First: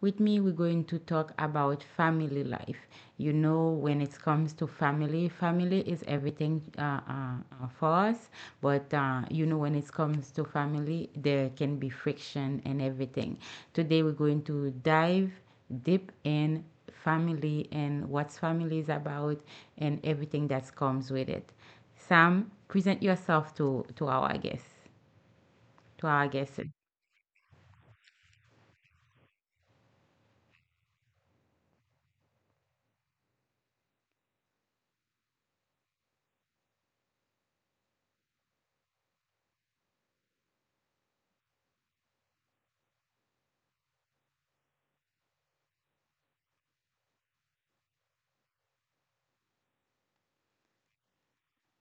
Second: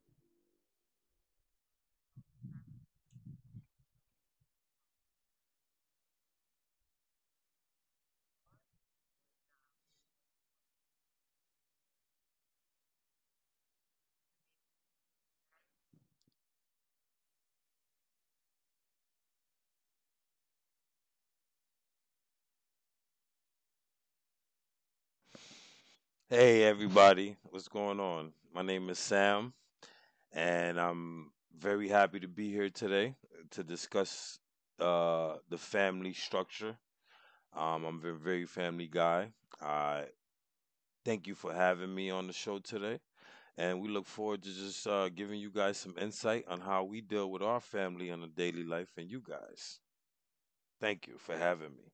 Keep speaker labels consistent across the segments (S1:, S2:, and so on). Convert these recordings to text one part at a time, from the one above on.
S1: with me. We're going to talk about family life. You know, when it comes to family, family is everything for us. But you know, when it comes to family, there can be friction and everything. Today, we're going to dive deep in family and what family is about and everything that comes with it. Sam, present yourself to our guests, to our guests.
S2: Hey everybody, what's going on? My name is Sam, and I'm very happy to be here today to discuss the family structure. I'm a very family guy. I thank you for having me on the show today, and we look forward to just giving you guys some insight on how we deal with our family on a daily life and you guys. Thank you for having me.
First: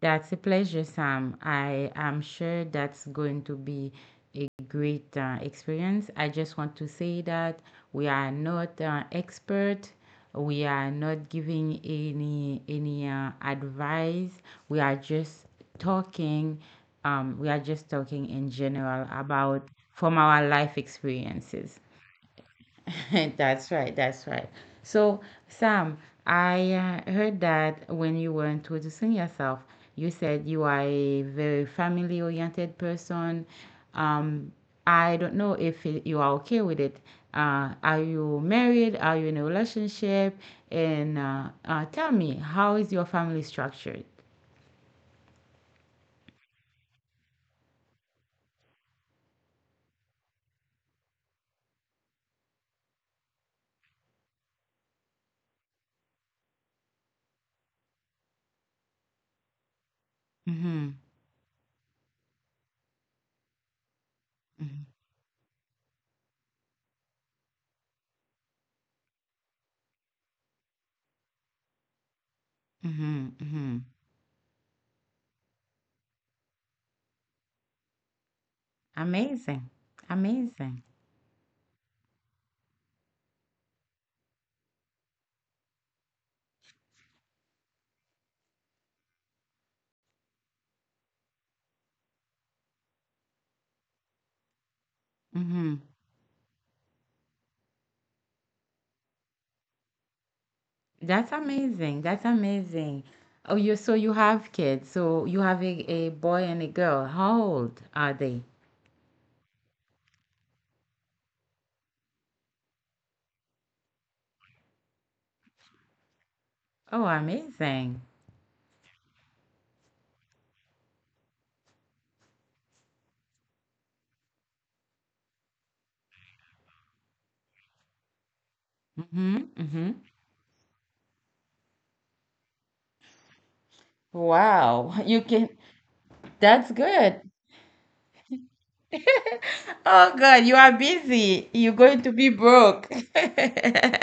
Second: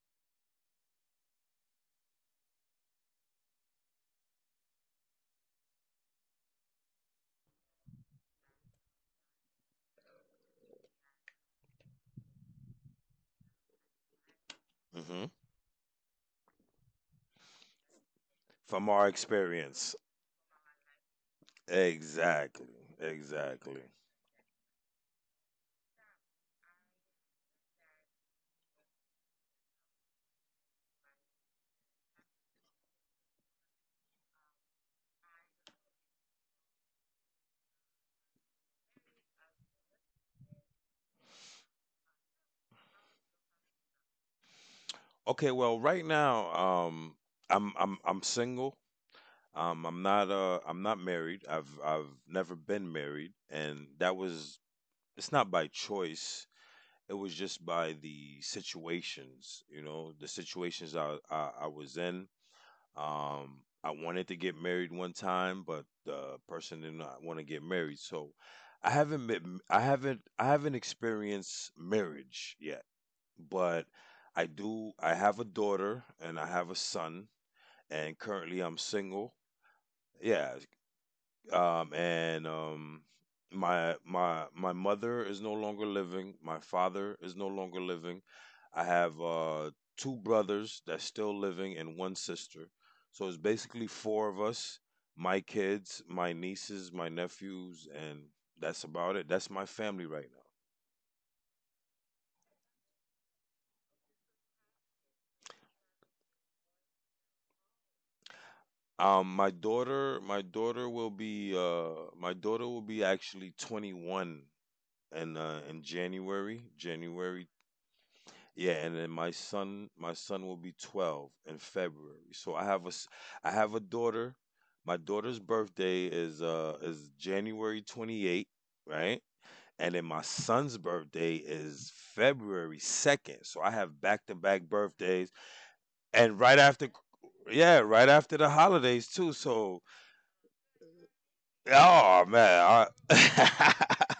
S1: That's a pleasure, Sam. I am sure that's going to be a great experience. I just want to say that we are not expert. We are not giving any advice. We are
S2: Hmm.
S1: just talking. We are just talking in
S2: From our
S1: general about
S2: experience.
S1: from our life experiences.
S2: Exactly. Exactly.
S1: That's right. That's right. So, Sam, I heard that when you were introducing yourself, you said you are a very family-oriented person. Um, I don't know if it, you are okay with it. Are you married? Are you in a relationship? And tell me, how is your family structured?
S2: Okay, well, right now, I'm single. I'm not married. I've never been married, and that was it's not by choice. It was just by the situations, the situations
S1: Mm-hmm.
S2: I was in. I wanted to get married one time, but the person did not want to get married, so I haven't experienced marriage yet,
S1: Mm-hmm.
S2: but
S1: Mm-hmm.
S2: I do. I have a daughter and I have a son, and currently I'm single.
S1: Amazing.
S2: Yeah,
S1: Amazing.
S2: and my mother is no longer living. My father is no longer living. I have two brothers that's still living and one sister. So it's basically four of us: my
S1: Mm-hmm.
S2: kids, my nieces, my nephews, and that's about it. That's my family right now.
S1: That's amazing. That's amazing. Oh, you so you have kids. So you have a boy and a girl. How old are they?
S2: Um, my daughter, my daughter will be uh, my daughter will be actually 21 in
S1: Oh,
S2: January.
S1: amazing.
S2: Yeah, and then my son will be 12 in February. So I have a daughter. My daughter's birthday is January 28th, right?
S1: Mm-hmm.
S2: And then
S1: Mm-hmm.
S2: my son's birthday is February 2nd. So I have back-to-back
S1: Wow.
S2: birthdays,
S1: You can
S2: and right
S1: that's
S2: after,
S1: good.
S2: yeah, right after the holidays too. So.
S1: Oh God, you are busy. You're going
S2: Oh
S1: to be
S2: man,
S1: broke.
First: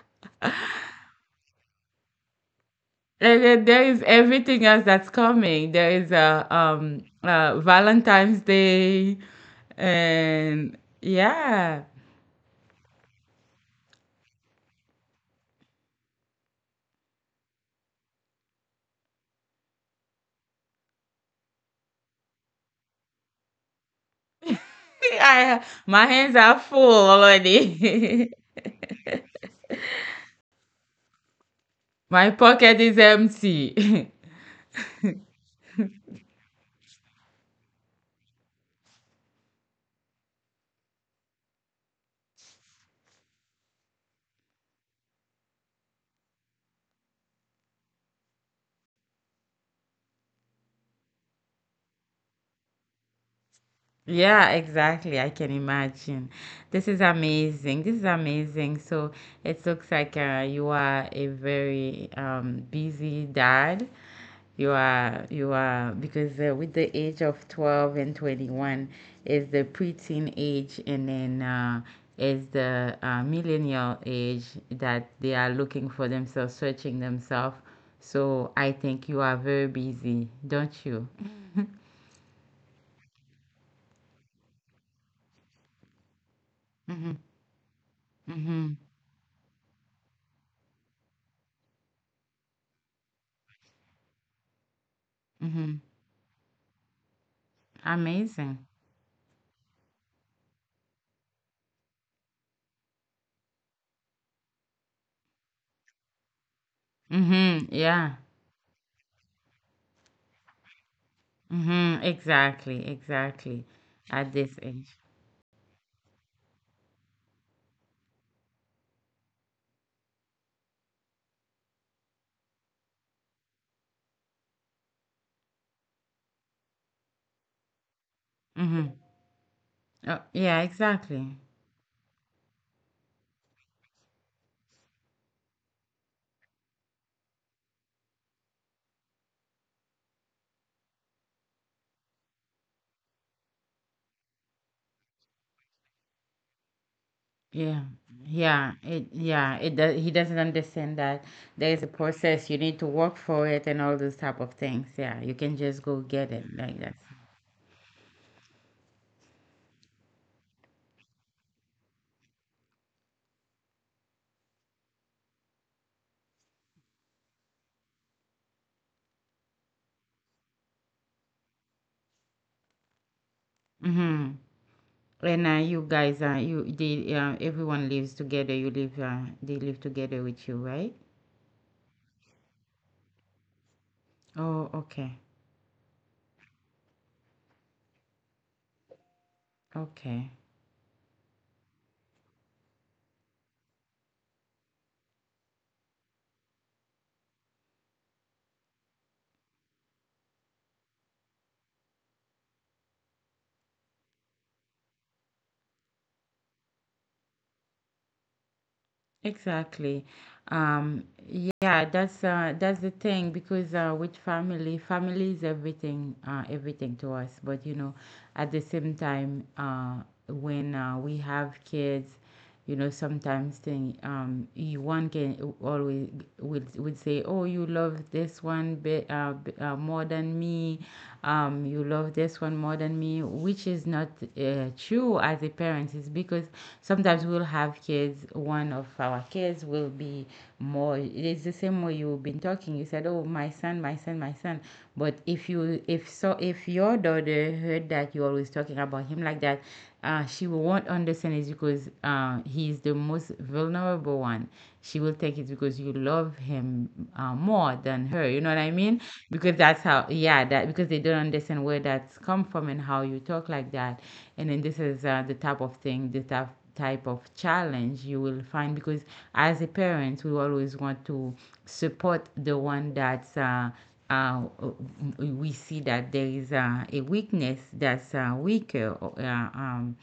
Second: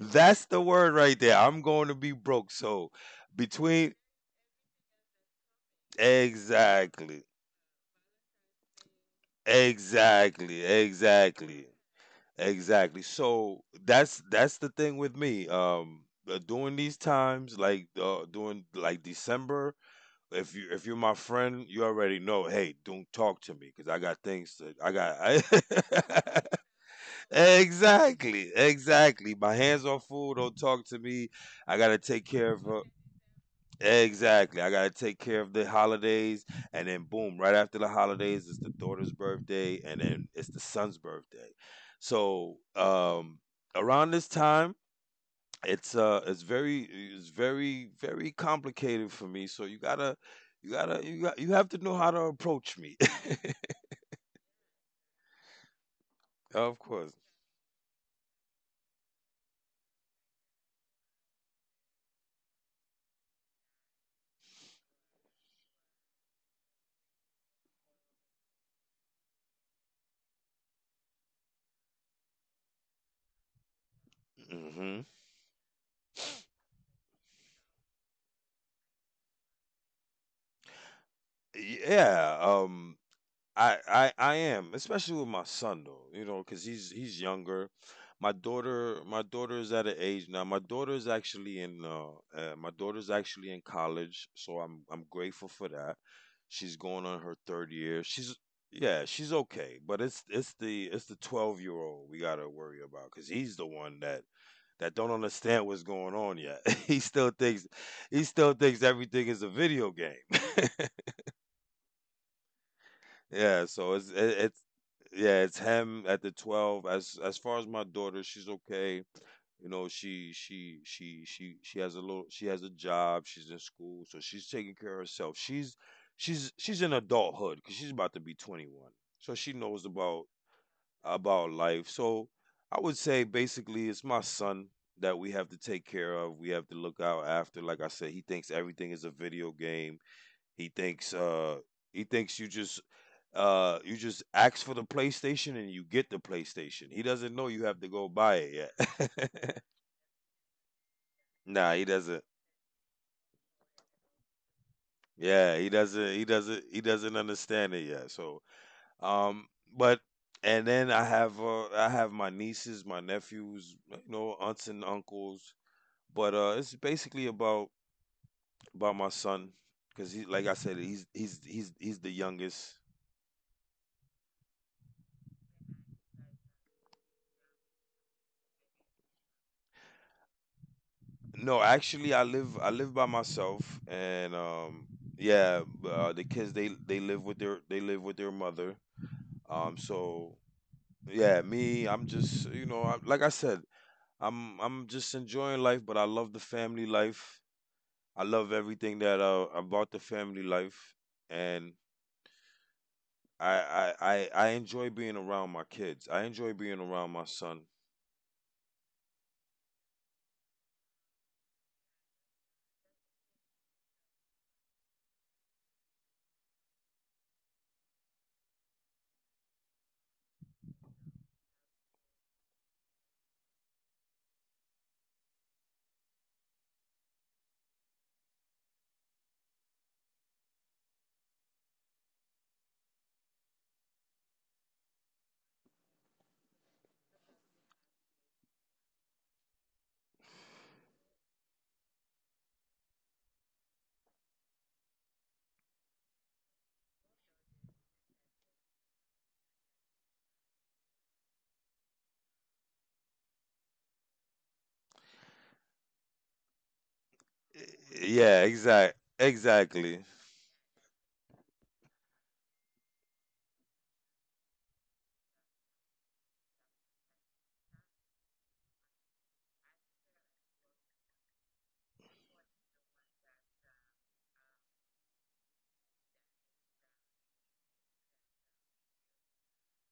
S2: that's the word right there. I'm going to be broke. So
S1: And then there
S2: between.
S1: is everything else that's coming. There is a
S2: Exactly,
S1: Valentine's Day
S2: exactly,
S1: and
S2: exactly,
S1: yeah.
S2: exactly. So that's the thing with me. During these times, like during like December, if you're my friend, you already know. Hey, don't talk to me because I got things. To, I
S1: I my hands
S2: got.
S1: are full already.
S2: Exactly, exactly. My hands are full. Don't talk to me. I gotta
S1: My
S2: take care of
S1: pocket
S2: her.
S1: is empty.
S2: Exactly. I gotta take care of the holidays, and then boom, right after the holidays, it's the daughter's birthday, and then it's the son's birthday. So around this time, it's it's very, very complicated for me. So you gotta, you gotta, you got, you have to know how to approach me.
S1: Yeah, exactly. I can imagine.
S2: Of
S1: This is
S2: course.
S1: amazing. This is amazing. So it looks like you are a very busy dad. Because with the age of 12 and 21 is the preteen age, and then is the millennial age
S2: Hmm.
S1: that they are looking for themselves, searching themselves. So I think you are very busy, don't you?
S2: Yeah. I am, especially with my son though, because he's
S1: Mm-hmm,
S2: he's younger. My
S1: mm-hmm,
S2: daughter, my daughter is at an age now. My daughter's actually in college, so I'm grateful
S1: mm-hmm.
S2: for that. She's going on her third year. She's
S1: Amazing.
S2: Yeah, she's okay, but it's the 12-year old we gotta worry about because he's the one that don't understand what's going on yet. he still
S1: Mm-hmm,
S2: thinks
S1: yeah.
S2: he still thinks everything is a video game.
S1: Mm-hmm, exactly, exactly.
S2: Yeah, so, it's
S1: At
S2: it,
S1: this
S2: it's
S1: age.
S2: yeah, it's him at the 12. As far as my daughter, she's okay. You know, she has a job, she's in school, so she's taking care of herself. She's in adulthood cuz she's about to be
S1: Mm-hmm.
S2: 21. So she knows
S1: Oh,
S2: about
S1: yeah, exactly.
S2: life. So I would say basically it's my son that we have to take care of. We have to look out after. Like I said, he thinks everything is a video game. He thinks uh he thinks you just ask for the PlayStation and you get the PlayStation. He doesn't know you
S1: Yeah,
S2: have to go buy it
S1: yeah,
S2: yet.
S1: it does. He doesn't understand that there
S2: Nah,
S1: is a
S2: he doesn't.
S1: process. You need to work for it and all those type of things. Yeah, you can
S2: Yeah,
S1: just go get it like
S2: he
S1: that.
S2: doesn't understand it yet. So, um but and then I have my nieces, my nephews, aunts and uncles, but it's basically about my son, cuz he like I said, he's the youngest.
S1: Mm-hmm. And you guys, you the everyone lives together. You live, they live together with you, right?
S2: No, actually, I live by myself, and
S1: Oh, okay,
S2: yeah, the kids, they live with their mother.
S1: okay.
S2: So yeah, me, I'm just you know, I, like I said, I'm just enjoying life, but I love the family life. I love everything that about the family life, and I enjoy being around my kids. I enjoy being around my son.
S1: Exactly. Um, yeah, that's the thing because with family, family is everything, everything to us. But you know, at the same time, when we have kids, you know, sometimes thing, you one can always would say, oh, you love this one bit, more than me. You love this one more than me, which is not true as a parent is because sometimes we'll have kids one of our kids will be more it's the same way you've been talking you said oh my son my son my son but if your daughter heard that you're always talking about him like that, she will not understand it because he is the most vulnerable one. She will take it because you love him them more than her you
S2: Yeah,
S1: know what I mean because that's how
S2: exactly.
S1: yeah that because they don't understand where that's come from and how you talk like that. And then this is the type of thing the type of challenge you will find because as a parent we always want to support the one that's uh, we see that there is a weakness that's weaker um,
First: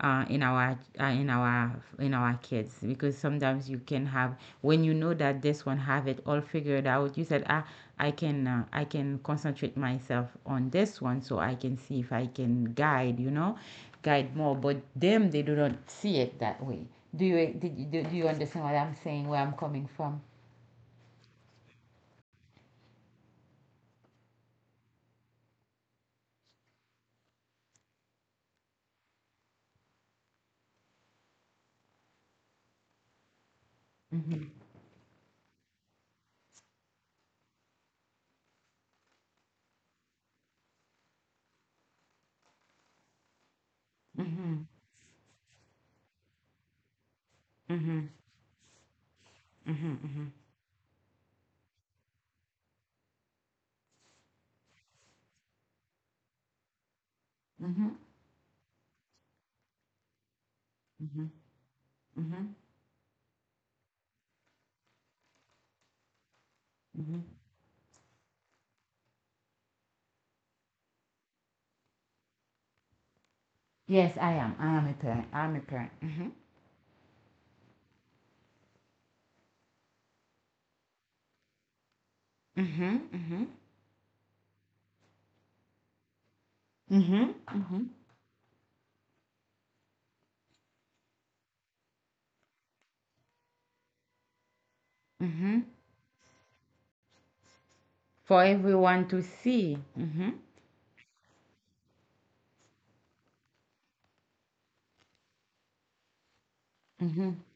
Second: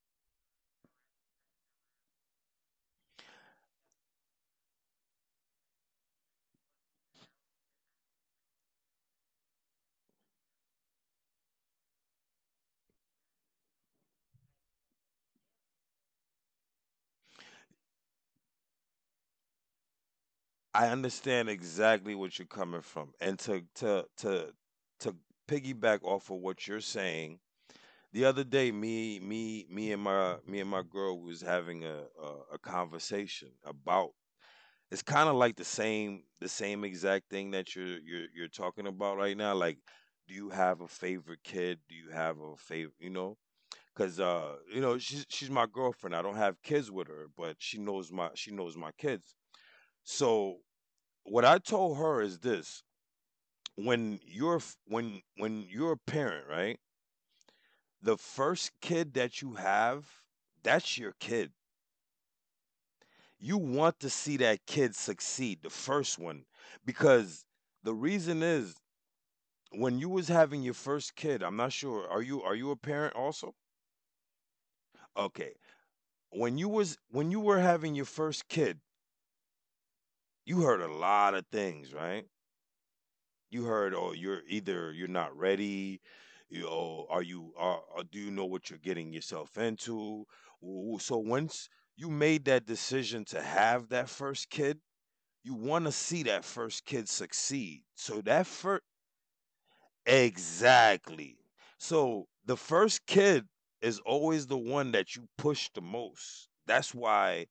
S1: in our in our kids because sometimes you can have when you know that this one have it all figured out you said ah I can concentrate myself on this one so I can see if I can guide you know guide more but them they do not see it that way. Do you did you, do, do you understand what I'm saying where I'm coming from?
S2: I understand exactly what you're coming from. And to piggyback off of what you're saying, the other day, me and my girl was having a conversation about,
S1: Mm-hmm.
S2: it's kind of like the same exact thing that you're talking about right now, like, do you have a favorite kid? Do you have a favorite, you know? Cuz
S1: Mm-hmm.
S2: she's my girlfriend. I don't have kids with her, but
S1: Mm-hmm.
S2: she knows my kids.
S1: Mm-hmm.
S2: So what I told her is this: when you're a parent, right?
S1: Mm-hmm. Mm-hmm.
S2: The first kid that you have, that's your kid.
S1: Mm-hmm.
S2: You want to see that kid succeed, the first one,
S1: Mm-hmm.
S2: because the reason is, when you was having your first kid. I'm not sure. Are you a parent also?
S1: Yes, I am a parent,
S2: Okay.
S1: I'm a parent. Mm-hmm.
S2: When you were having your first kid, you heard a lot of things, right?
S1: Mm-hmm.
S2: You heard, oh, you're not ready. you oh are
S1: Mhm,
S2: you are,
S1: mhm,
S2: are do you know what you're getting yourself into? Ooh, so once you made that decision to have that first kid, you
S1: mhm.
S2: want to see that first kid succeed,
S1: For
S2: so that
S1: everyone to
S2: first
S1: see. Mhm,
S2: exactly, so the first kid is always the one that you push the most.
S1: mhm,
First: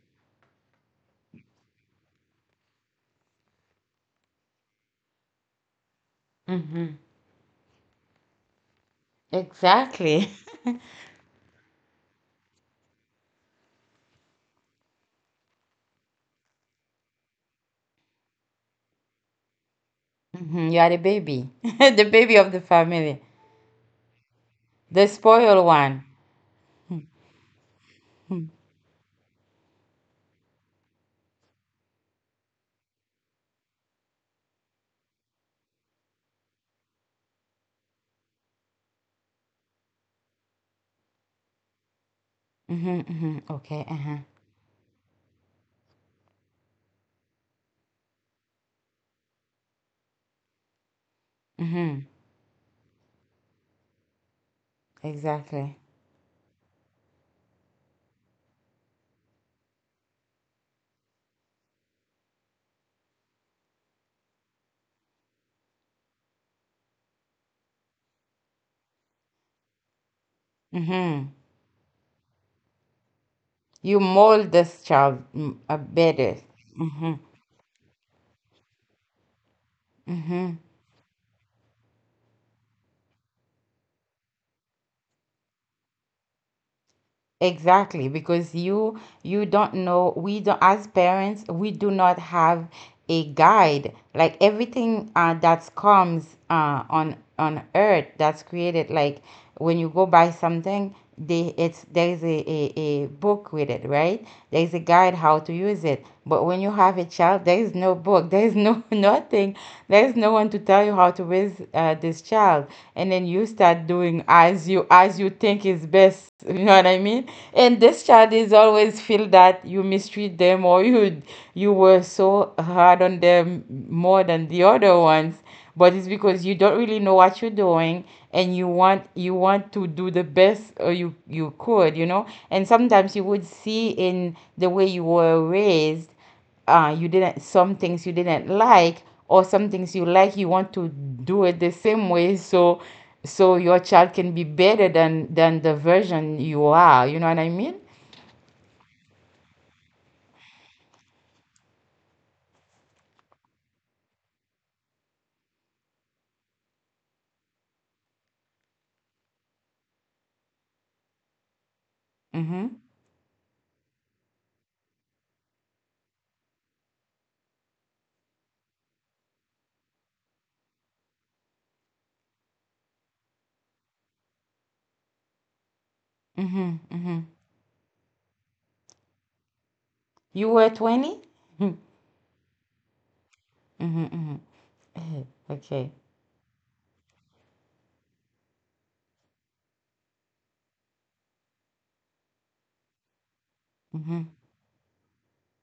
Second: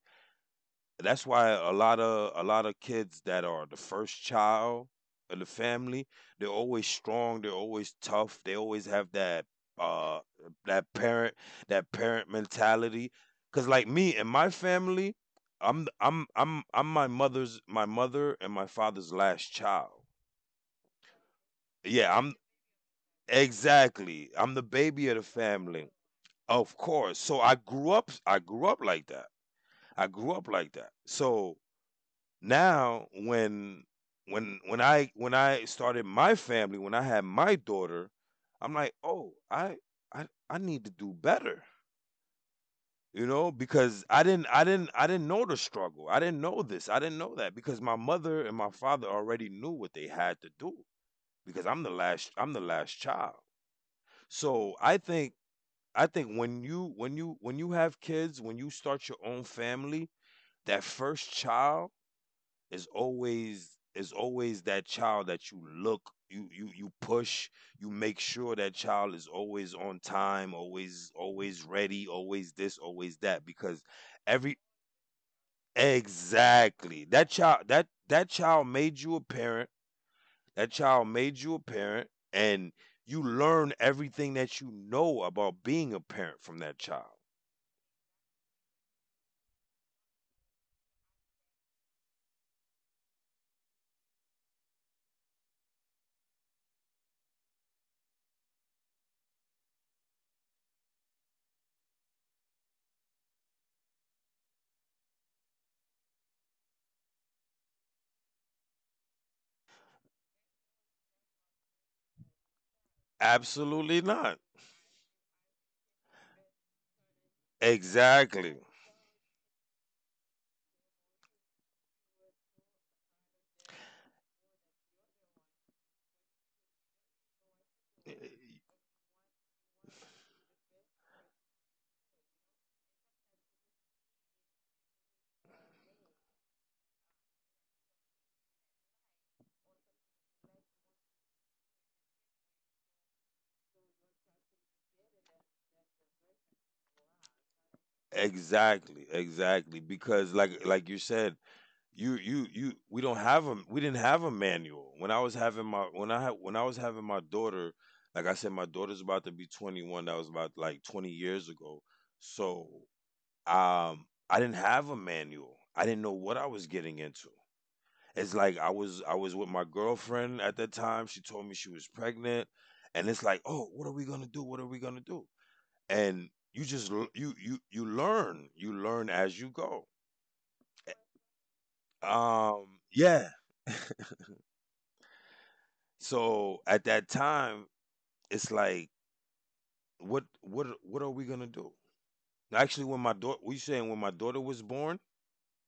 S2: That's why a lot of kids that are the first child of the family, they're always
S1: mhm.
S2: strong, they're always tough, they always have that uh
S1: Exactly.
S2: that parent that parent mentality. Cause like me and my family, I'm my mother's my mother and my father's last child.
S1: Mhm. You are the baby,
S2: Yeah,
S1: the
S2: I'm
S1: baby of the family,
S2: exactly. I'm the baby
S1: the
S2: of the
S1: spoiled
S2: family.
S1: one.
S2: Of course. So I grew up like that. I grew up like that. So now, when I started my family, when I had my daughter, I'm like, "Oh, I need to do better."
S1: Mm-hmm,
S2: You
S1: mm-hmm.
S2: know,
S1: Okay,
S2: because
S1: uh-huh.
S2: I didn't know the struggle. I didn't know this. I didn't know that, because my mother and my father already knew what they had to do because
S1: Mm-hmm.
S2: I'm the last child. So,
S1: Exactly.
S2: I think when you have kids, when you start your own family, that first child is always that child that you look, you push, you make sure that child is always on time, always,
S1: Mm-hmm.
S2: always ready, always this, always that, because
S1: You
S2: every—
S1: mold this child better.
S2: exactly,
S1: Mm-hmm,
S2: that child, that child made you a parent.
S1: mm-hmm.
S2: That child made you a parent, and you learn everything that you know about being a parent from that child.
S1: Exactly, because you don't know, we don't as parents, we do not have a guide. Like everything that comes on earth that's created, like when you go buy something, they it's there's a book with it, right? There's a guide how to use it. But when you have a child, out. There is no book. There is no nothing. There is no one to tell you how to raise this child. And then you
S2: Absolutely
S1: start
S2: not.
S1: doing as you think is best. You know what I mean? And this child
S2: Exactly.
S1: is always feel that you mistreat them or you were so hard on them more than the other ones. But it's because you don't really know what you're doing and you want to do the best you could, you know. And sometimes you would see in the way you were raised you didn't some things you didn't like or some things you like you want to do it the same way so your child can be better than the version you are you know what I mean.
S2: Exactly, exactly, because like you said, you we didn't have a manual when I was having my when I had when I was having my daughter. Like I said, my daughter's about to be 21. That was about like 20 years ago. So,
S1: Mm-hmm,
S2: I didn't have a manual. I didn't know what I was getting into. It's like, I was with my girlfriend at that time. She told me she was pregnant, and it's like, oh, what are we going to do? And you
S1: mm-hmm,
S2: just l-
S1: mm-hmm.
S2: you you learn as you go.
S1: You were 20. Mm-hmm,
S2: um yeah.
S1: mm-hmm. Okay.
S2: So at that time, it's like, what are we gonna do? Actually, when my daughter, we saying when my
S1: Mm-hmm,
S2: daughter was born,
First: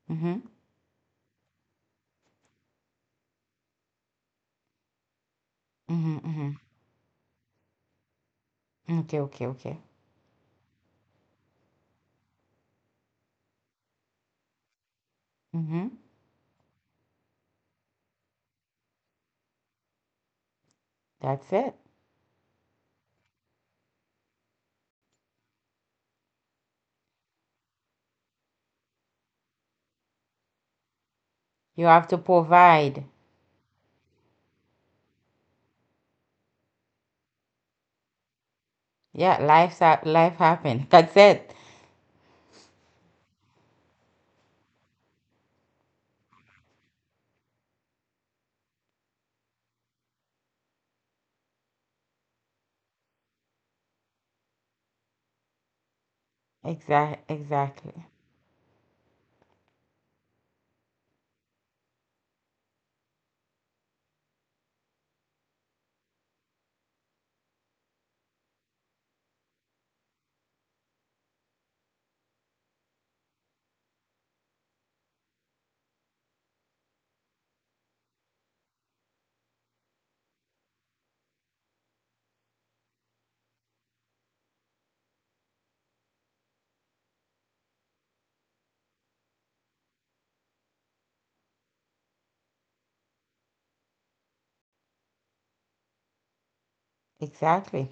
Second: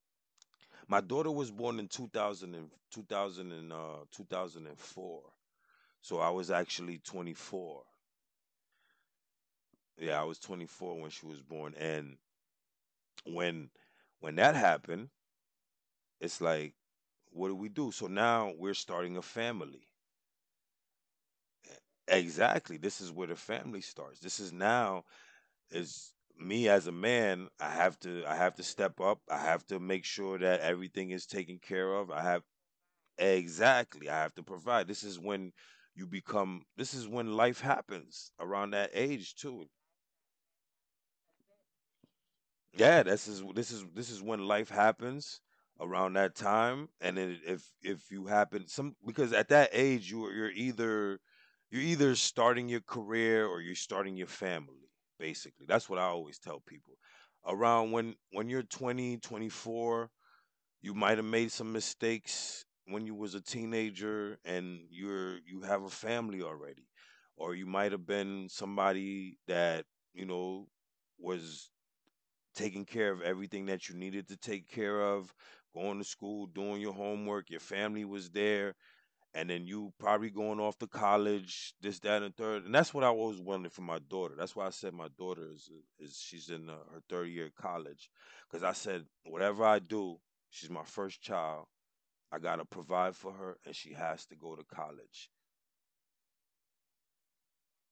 S1: mm-hmm,
S2: my daughter was born in 2000 and 2,000 and 2004.
S1: mm-hmm,
S2: So I was
S1: mm-hmm.
S2: actually 24.
S1: Okay, okay, okay.
S2: Yeah, I was 24 when she was born, and when when that happened,
S1: Mm-hmm.
S2: it's like, what do we do? So now we're starting a family.
S1: That's it.
S2: Exactly. This is where the family starts. This is now, is me as a man. I have to step up. I have to make sure that everything is taken
S1: You
S2: care
S1: have
S2: of.
S1: to
S2: I have—
S1: provide.
S2: exactly, I have to provide. This is when life happens around that age
S1: Yeah,
S2: too.
S1: life's life happened. That's it.
S2: Yeah, this is when life happens around that time, and then if you happen some because, at that age, you're either starting your career or you're starting your family. Basically, that's what I always tell people.
S1: Exactly,
S2: Around
S1: exactly.
S2: when you're 24, you might have made some mistakes when you was a teenager, and you have a family already, or you might have been somebody that you know was taking care of everything that you needed to take care of, going to school, doing your homework, your family was there, and then you probably going off to college, this, that, and third. And that's what I always wanted for my daughter. That's why I said my daughter is she's in her third year of college, because I said whatever I do, she's my first child. I gotta provide for her, and she has to go to college.
S1: Exactly.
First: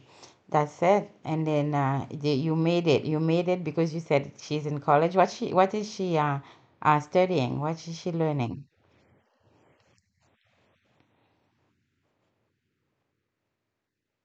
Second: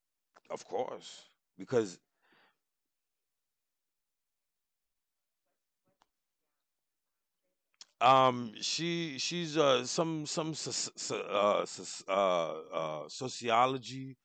S2: Of
S1: That's it.
S2: course,
S1: And then
S2: because
S1: you made it. You made it because you said she's in college. What she? What is she studying? What is she learning?
S2: She's some sociology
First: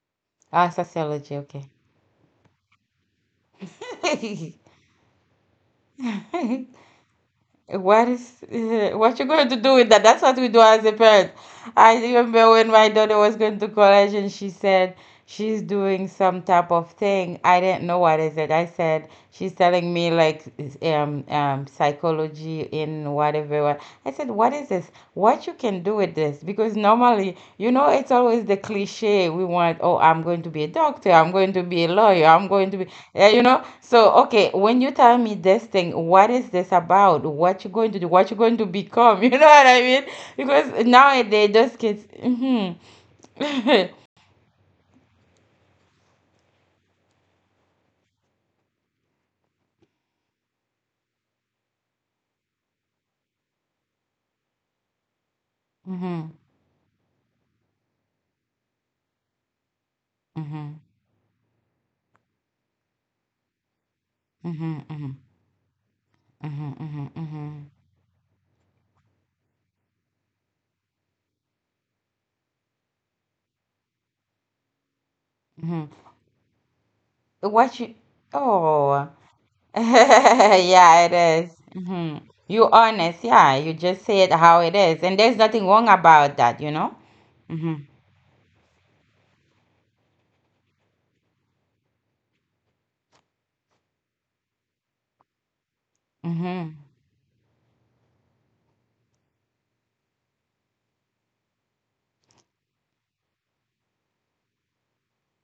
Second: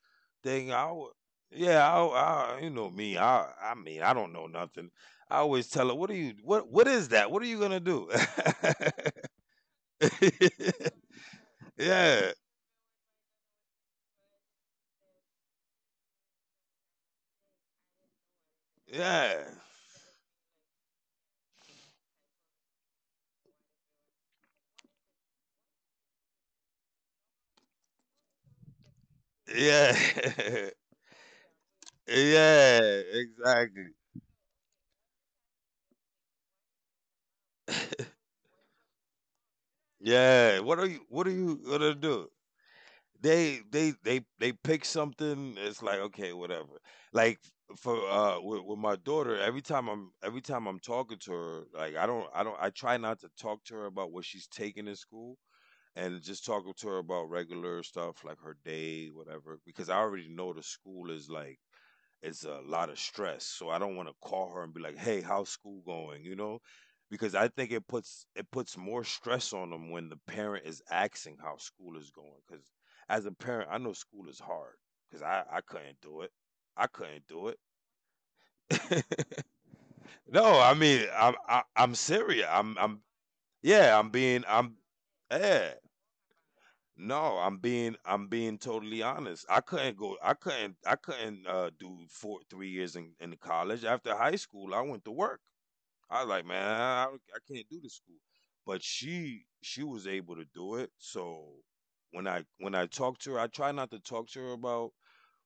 S1: Ah,
S2: thing.
S1: sociology.
S2: Yeah, I you know me. I mean I don't know
S1: Okay.
S2: nothing. I always tell her, "What are you? What is that? What are you gonna do?"
S1: What is what you going to do with that? That's what we do as a parent. I
S2: Yeah,
S1: remember when my daughter was going to college and she said she's doing some type of thing. I didn't know what is it. I said
S2: yeah,
S1: she's telling me like psychology in whatever. What I said, what is this? What you can do with this because normally you know it's always the cliche we want
S2: yeah.
S1: oh I'm going to be a doctor I'm going to be a lawyer I'm going
S2: Yeah.
S1: to be you know
S2: Exactly.
S1: so okay when you tell me this thing what is this about what you are going to do what you are going to become you know what I mean
S2: Yeah. What are
S1: because
S2: you? What are you
S1: nowadays those
S2: gonna
S1: kids
S2: do?
S1: mm-hmm.
S2: They they
S1: Mm-hmm.
S2: they they pick something. It's like okay, whatever. Like for with my daughter, every time I'm talking to her, like I try not to talk to her about what she's taking in school, and just talking to her about regular stuff like her day, whatever, because I already know the
S1: Mm-hmm.
S2: school is a lot of stress. So I don't want to call her and be
S1: Mm-hmm.
S2: like,
S1: Mm-hmm.
S2: "Hey, how's school going?" You know,
S1: Mm-hmm.
S2: because I
S1: Mm-hmm.
S2: think it puts more stress on them when the parent is asking how school is going. Because as a parent, I know school is hard. Because I
S1: Mm-hmm.
S2: couldn't do it. I couldn't do it.
S1: What you oh
S2: No, I mean
S1: yeah, it is.
S2: I'm
S1: Mhm.
S2: serious.
S1: You
S2: I'm
S1: honest, yeah. You
S2: yeah.
S1: just
S2: I'm
S1: say it
S2: being
S1: how
S2: I'm
S1: it is, and there's nothing
S2: yeah.
S1: wrong about that, you know.
S2: No, I'm
S1: Mhm.
S2: being I'm being totally honest. I couldn't go I couldn't do four 3 years in college. After high school I went to work. I was like, man,
S1: Mhm.
S2: I can't do the school. But she was able to do it. So when I talk to her, I try not to talk to her about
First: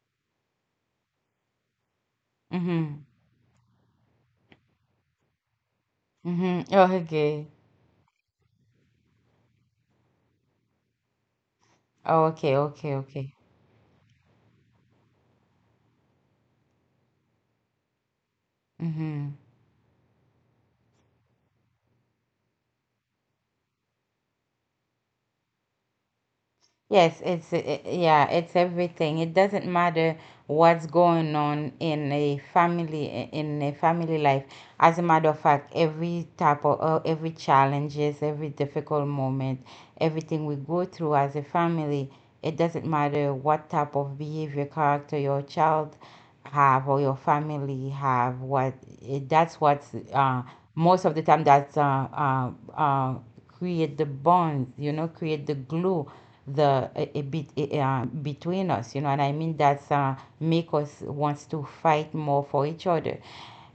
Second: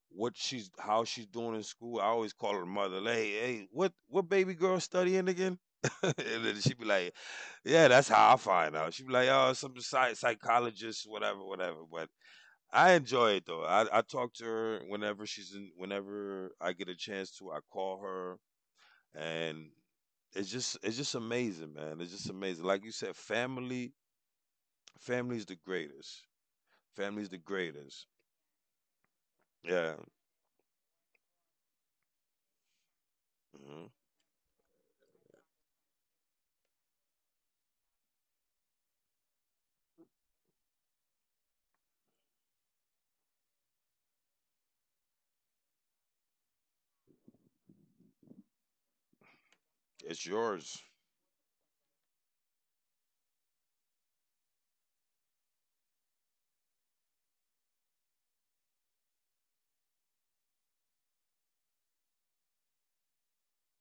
S2: what she's how she's doing in school. I always call her mother.
S1: Mhm.
S2: Like, hey, what baby girl studying again? And then
S1: Mhm.
S2: she'd be like,
S1: Okay.
S2: "Yeah, that's how I find out." She'd be like, "Oh, some psychologist, whatever, whatever." But
S1: Oh, okay.
S2: I
S1: Okay.
S2: enjoy
S1: Okay.
S2: it though. I talk to her whenever I get a chance to. I call her,
S1: Mhm.
S2: and it's just amazing, man. It's just amazing. Like you said, family's the greatest.
S1: Yes,
S2: Family's the greatest.
S1: yeah, it's everything. It doesn't
S2: Yeah.
S1: matter what's going on in a
S2: Hmm.
S1: family life. As a matter of fact, every type of every challenges, every difficult moment, everything we go through as a family, it doesn't matter what type of behavior character your child have or your family have. That's what's
S2: It's
S1: uh,
S2: yours.
S1: most of the time that's uh, create the bonds, you know, create the glue, the a bit between us, you know what I mean? That's make us wants to fight more for each other.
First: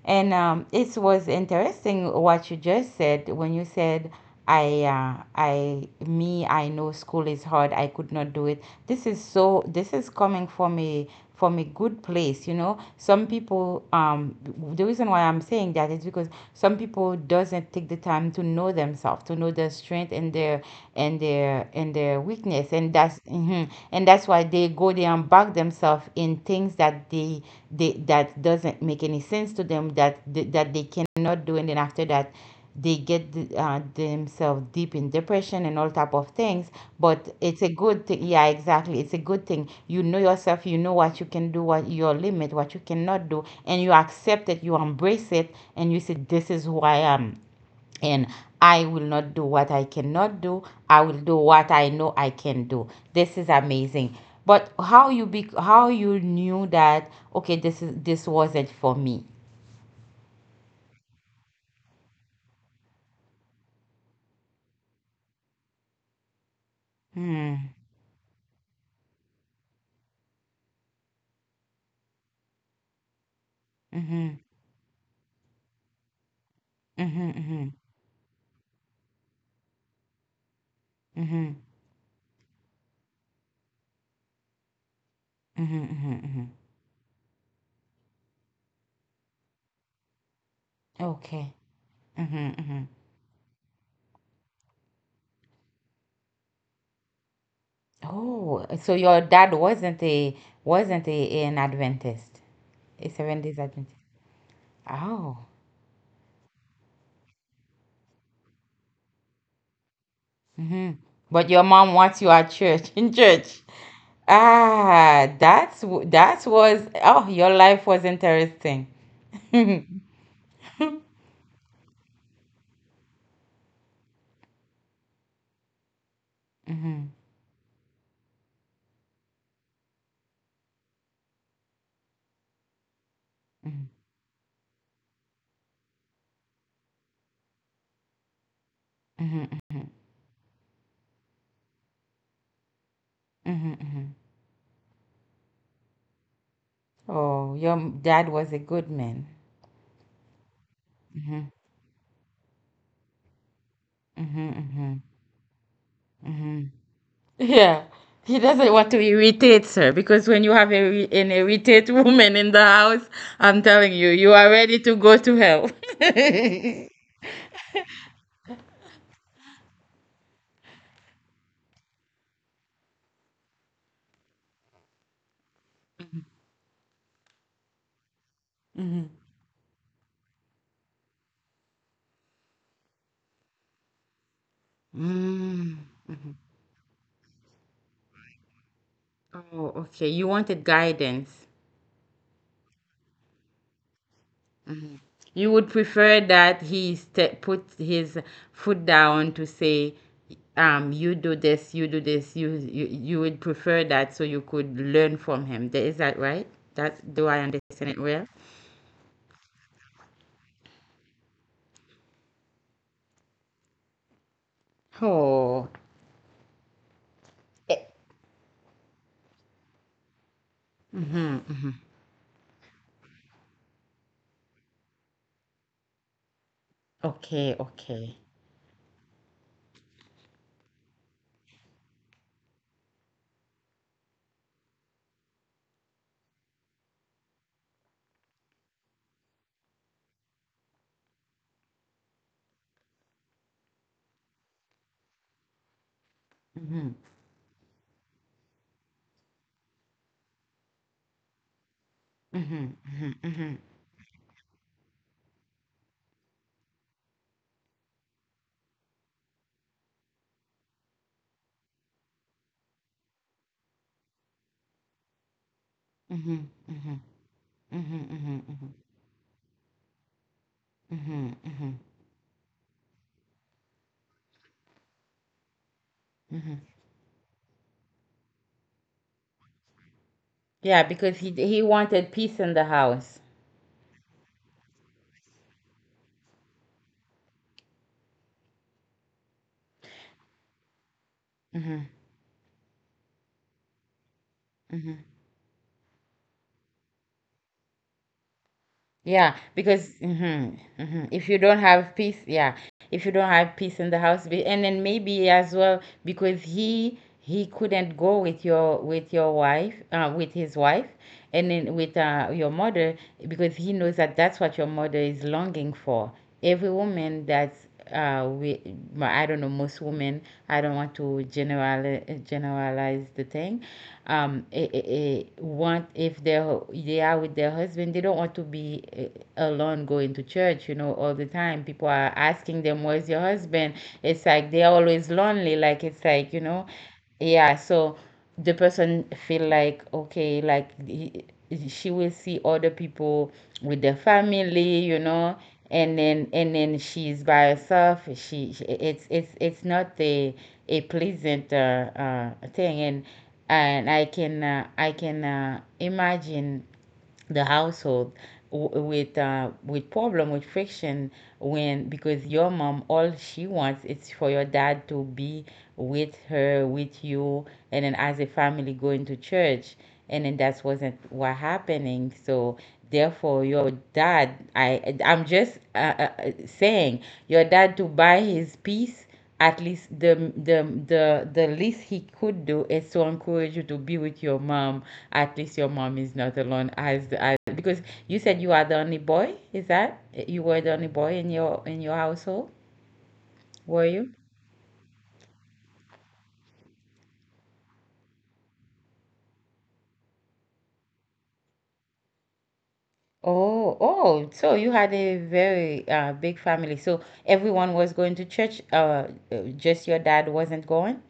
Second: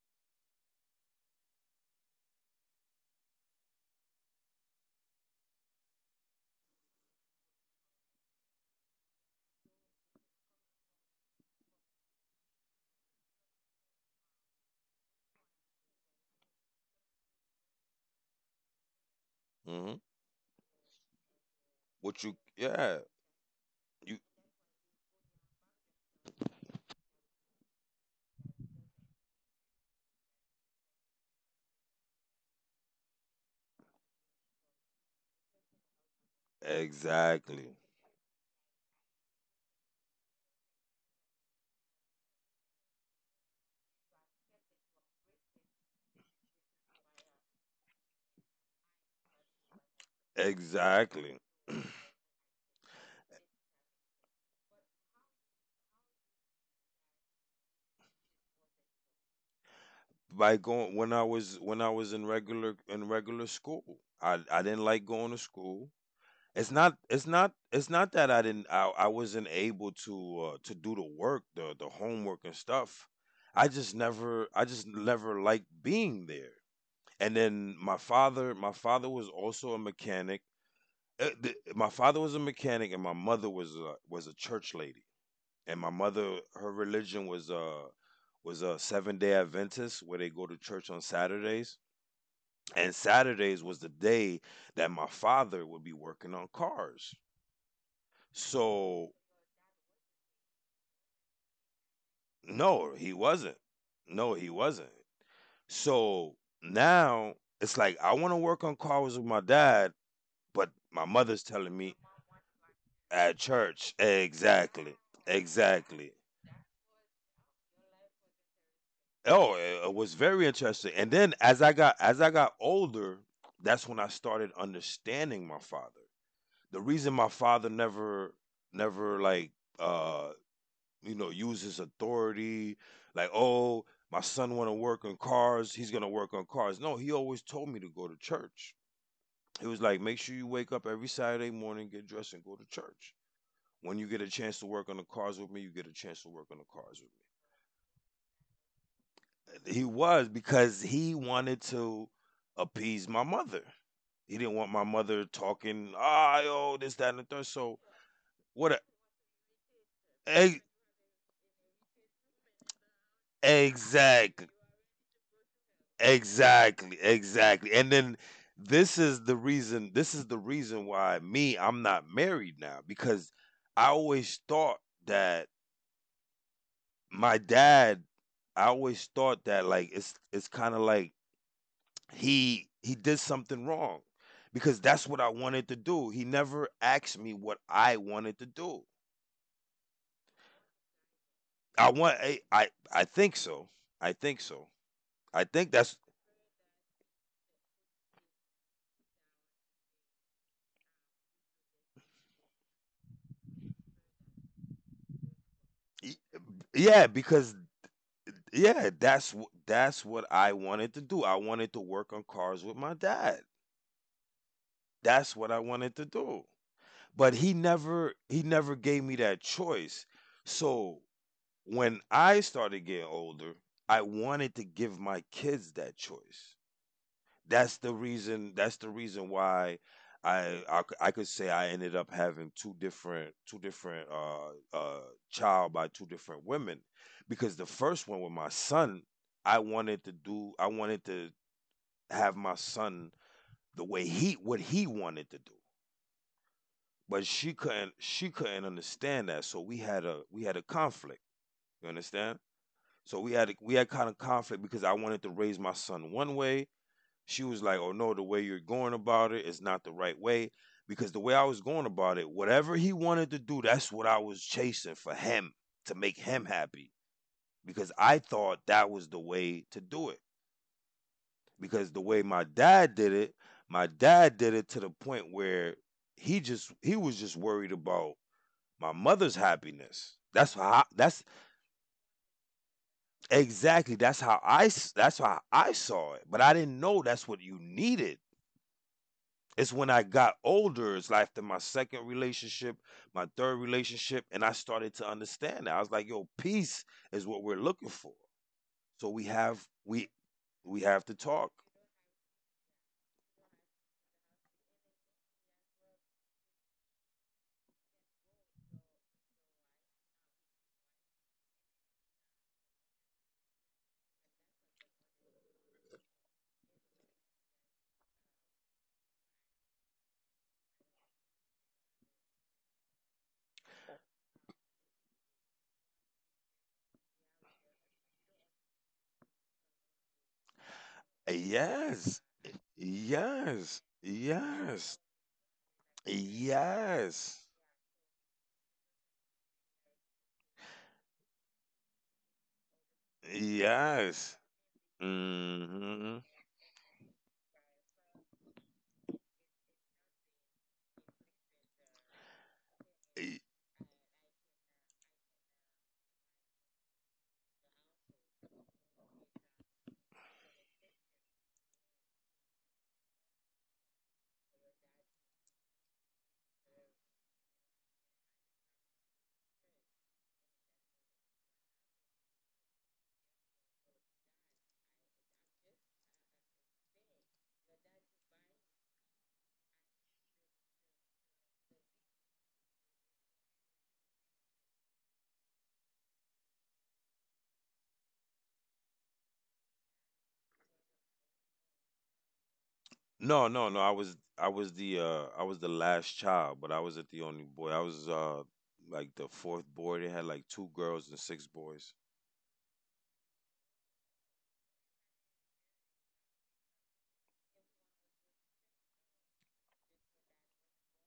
S1: And it was interesting what you just said when you said, I know school is hard. I could not do it. This is so. This is coming from a good place you know some people the reason why I'm saying that is because some people doesn't take the time to know themselves to know their
S2: Mm-hmm.
S1: strength and their and their
S2: What you
S1: weakness and
S2: yeah,
S1: that's mhm. And
S2: you
S1: that's why they go there and bug themselves in things that they that doesn't make any sense to them that they cannot do. And then after that they get themselves deep in depression and all type of things. But it's a
S2: exactly.
S1: good thing. Yeah, exactly, it's a good thing. You know yourself, you know what you can do, what your limit, what you cannot do, and you accept it, you embrace it, and you say, this is who I am, and I will not do what I cannot do. I will do
S2: Exactly.
S1: what I know I can do. This is amazing. But how you knew that, okay, this wasn't for me?
S2: By going when I was in regular school. I didn't like going to school. It's not it's not
S1: Hmm.
S2: it's not that I didn't I wasn't able to do the work, the homework and stuff. I just
S1: Mm-hmm,
S2: never I just never liked being there.
S1: mm-hmm,
S2: And
S1: mm-hmm,
S2: then my father was also a mechanic.
S1: mm-hmm.
S2: My father was a mechanic, and my mother was a church lady.
S1: Mhm,
S2: And my
S1: mhm,
S2: mother,
S1: mhm.
S2: her religion was a seven-day Adventist, where they go to church on
S1: Okay.
S2: Saturdays,
S1: Mhm, mhm.
S2: and Saturdays was the day that my father would be working on cars.
S1: Oh, so
S2: So
S1: your dad wasn't an Adventist,
S2: no,
S1: a
S2: he
S1: Seventh Days
S2: wasn't.
S1: Adventist.
S2: No, he wasn't.
S1: Oh.
S2: So now it's like, I want to work on cars with my dad, but
S1: Hmm.
S2: my mother's
S1: But your
S2: telling me
S1: mom wants you at church, in
S2: at
S1: church.
S2: church. Exactly,
S1: Ah, that's
S2: exactly.
S1: w- that was oh, your life was interesting.
S2: Oh, it was very interesting. And then as I got older, that's when I started understanding my father.
S1: Mhm,
S2: The reason
S1: mhm,
S2: my father never like, uh uses authority, like, oh,
S1: mhm,
S2: my son want to work on cars, he's gonna work on cars. No, he always told me to go to church. He was
S1: mhm,
S2: like, make sure you wake up every Saturday morning, get dressed, and go to church.
S1: mhm,
S2: When you
S1: mhm.
S2: get a chance to work on the cars with me, you get a chance to work on the cars with me.
S1: Oh, your dad was a good man.
S2: He was, because he
S1: Hmm,
S2: wanted to appease my mother. He didn't want my
S1: hmm,
S2: mother talking,
S1: hmm,
S2: ah,
S1: hmm.
S2: oh, this, that, and the third. So
S1: Yeah. He
S2: what?
S1: doesn't want to irritate her because when you
S2: Ex-
S1: have an irritated woman in the house, I'm telling you, you
S2: exactly,
S1: are ready to go to hell.
S2: exactly, exactly. And then this is the reason. This is the reason why me, I'm not married now, because I always thought that my dad. I always
S1: Mhm.
S2: thought that, like, it's kind of like he did something wrong, because that's what I wanted
S1: Mm.
S2: to do. He never asked me what I wanted to do.
S1: Oh, okay. You wanted guidance.
S2: I think so. I think so. I
S1: You
S2: think
S1: would
S2: that's
S1: prefer that he put his foot down to say, you do this, you do this. You would prefer that so you could learn from him. Is
S2: y-
S1: that right?
S2: yeah
S1: That Do I
S2: because
S1: understand it well?
S2: that's what I wanted to do. I wanted to work on cars with my dad. That's what I
S1: Oh.
S2: wanted to do. But he never gave me that choice. So
S1: Mm-hmm.
S2: when I started getting older, I wanted to give my kids that choice.
S1: Okay,
S2: that's the
S1: okay.
S2: reason that's the reason why I could say I ended up having two different child by two different women, because the first one, with my son, I wanted to have my son the way he what he wanted to do,
S1: Mhm.
S2: but she couldn't understand that, so we had a conflict, you understand.
S1: Mhm. Mhm.
S2: So we had a,
S1: Mhm.
S2: we had kind of conflict because I wanted to raise my son one way. She was like, "Oh no, the way you're going about it is not the right way." Because the way I was going about it, whatever he wanted to do, that's what I was chasing for him to make him
S1: Mhm.
S2: happy.
S1: Mhm.
S2: Because
S1: Mhm.
S2: I
S1: Mhm.
S2: thought
S1: Mhm.
S2: that was the way to do it.
S1: Mhm. Mhm.
S2: Because the way my dad did it, my dad did it to the point where he
S1: Mhm.
S2: just he was just worried about my mother's happiness. That's how I,
S1: Yeah, because
S2: that's
S1: he wanted peace in the house.
S2: exactly that's how I saw it. But I didn't know that's what you needed. It's when I got older, it's like after my
S1: Mhm.
S2: second relationship, my third relationship, and I started to
S1: Mhm.
S2: understand that. I was like, yo, peace is what we're looking for. So we
S1: Yeah,
S2: have
S1: because
S2: we we have to
S1: if you
S2: talk.
S1: don't have peace, yeah, if you don't have peace in the house, and then maybe as well because he couldn't go with your wife, with his wife, and then with your mother because he knows that that's what your mother is longing for. Every woman that's uh, we, I don't know, most women. I don't want to generalize is the thing. Want if they are with their husband, they don't want to be alone going to church. You know, all the time people are
S2: Yes.
S1: asking them, "Where's your husband?"
S2: Yes.
S1: It's like they're
S2: Yes.
S1: always lonely. Like, it's like,
S2: Yes.
S1: yeah. So the person feel like okay, like she will see other people with their
S2: Yes.
S1: family. You know, and
S2: Hmm.
S1: then and then she's by herself, she it's not the a pleasant thing, and I can imagine the household, with problem, with friction, when, because your mom, all she wants is for your dad to be with her, with you, and then as a family going to church, and then that wasn't what happening. So therefore your dad, I'm just saying your dad to buy his peace. At least the the least he could do is to encourage you to be with your mom. At least your mom is not alone, as because you said you are the only boy, is that, you were the only boy in your household,
S2: No, no, no.
S1: were you?
S2: I was the last child, but I wasn't the only boy. I was like the fourth boy. They had like two girls and six boys.
S1: Oh, oh, so you had a very big family. So everyone was going to church, just your dad wasn't going,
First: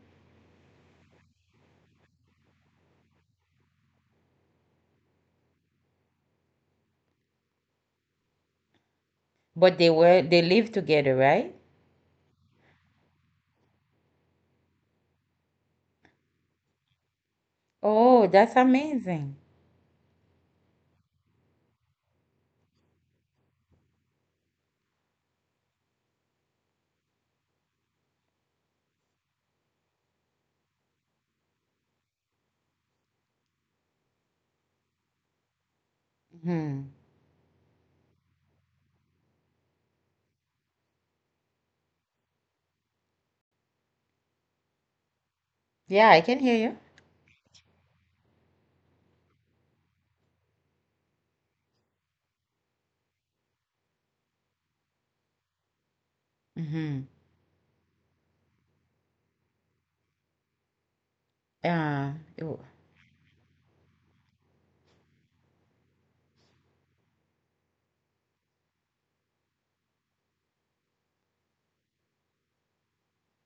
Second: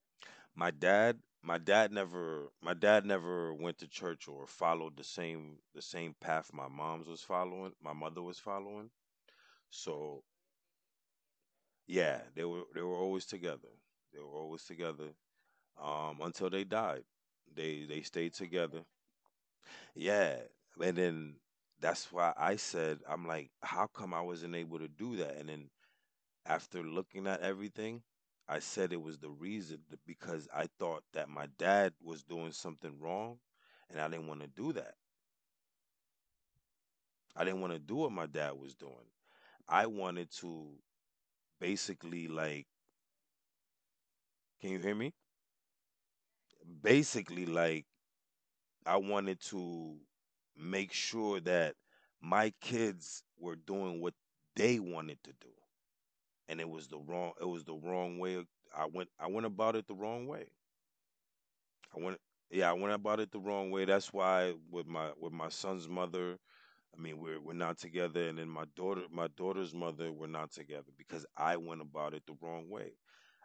S2: my dad my dad never went to church or followed the same path my mother was following.
S1: but
S2: So
S1: they lived together, right?
S2: yeah, they were always together. They were always together, until they died. They
S1: Oh,
S2: stayed
S1: that's
S2: together,
S1: amazing.
S2: yeah. And then that's why I said, I'm like, how come I wasn't able to do that? And then, after looking at everything, I said it was the reason because I thought that my dad was doing something wrong, and I didn't want to do that.
S1: Hmm.
S2: I didn't want to do what my dad was doing. I wanted to, basically, like, can you hear me?
S1: Yeah, I can hear you.
S2: Basically, like, I wanted to make sure that my kids were doing what they wanted to do, and it was the
S1: Mm-hmm.
S2: wrong it was the wrong way. I went about it the wrong way. I
S1: Uh,
S2: went yeah, I went about it the wrong way. That's why with my son's mother, I mean we're not together, and then my daughter's mother, we're not together, because I went about it the wrong way.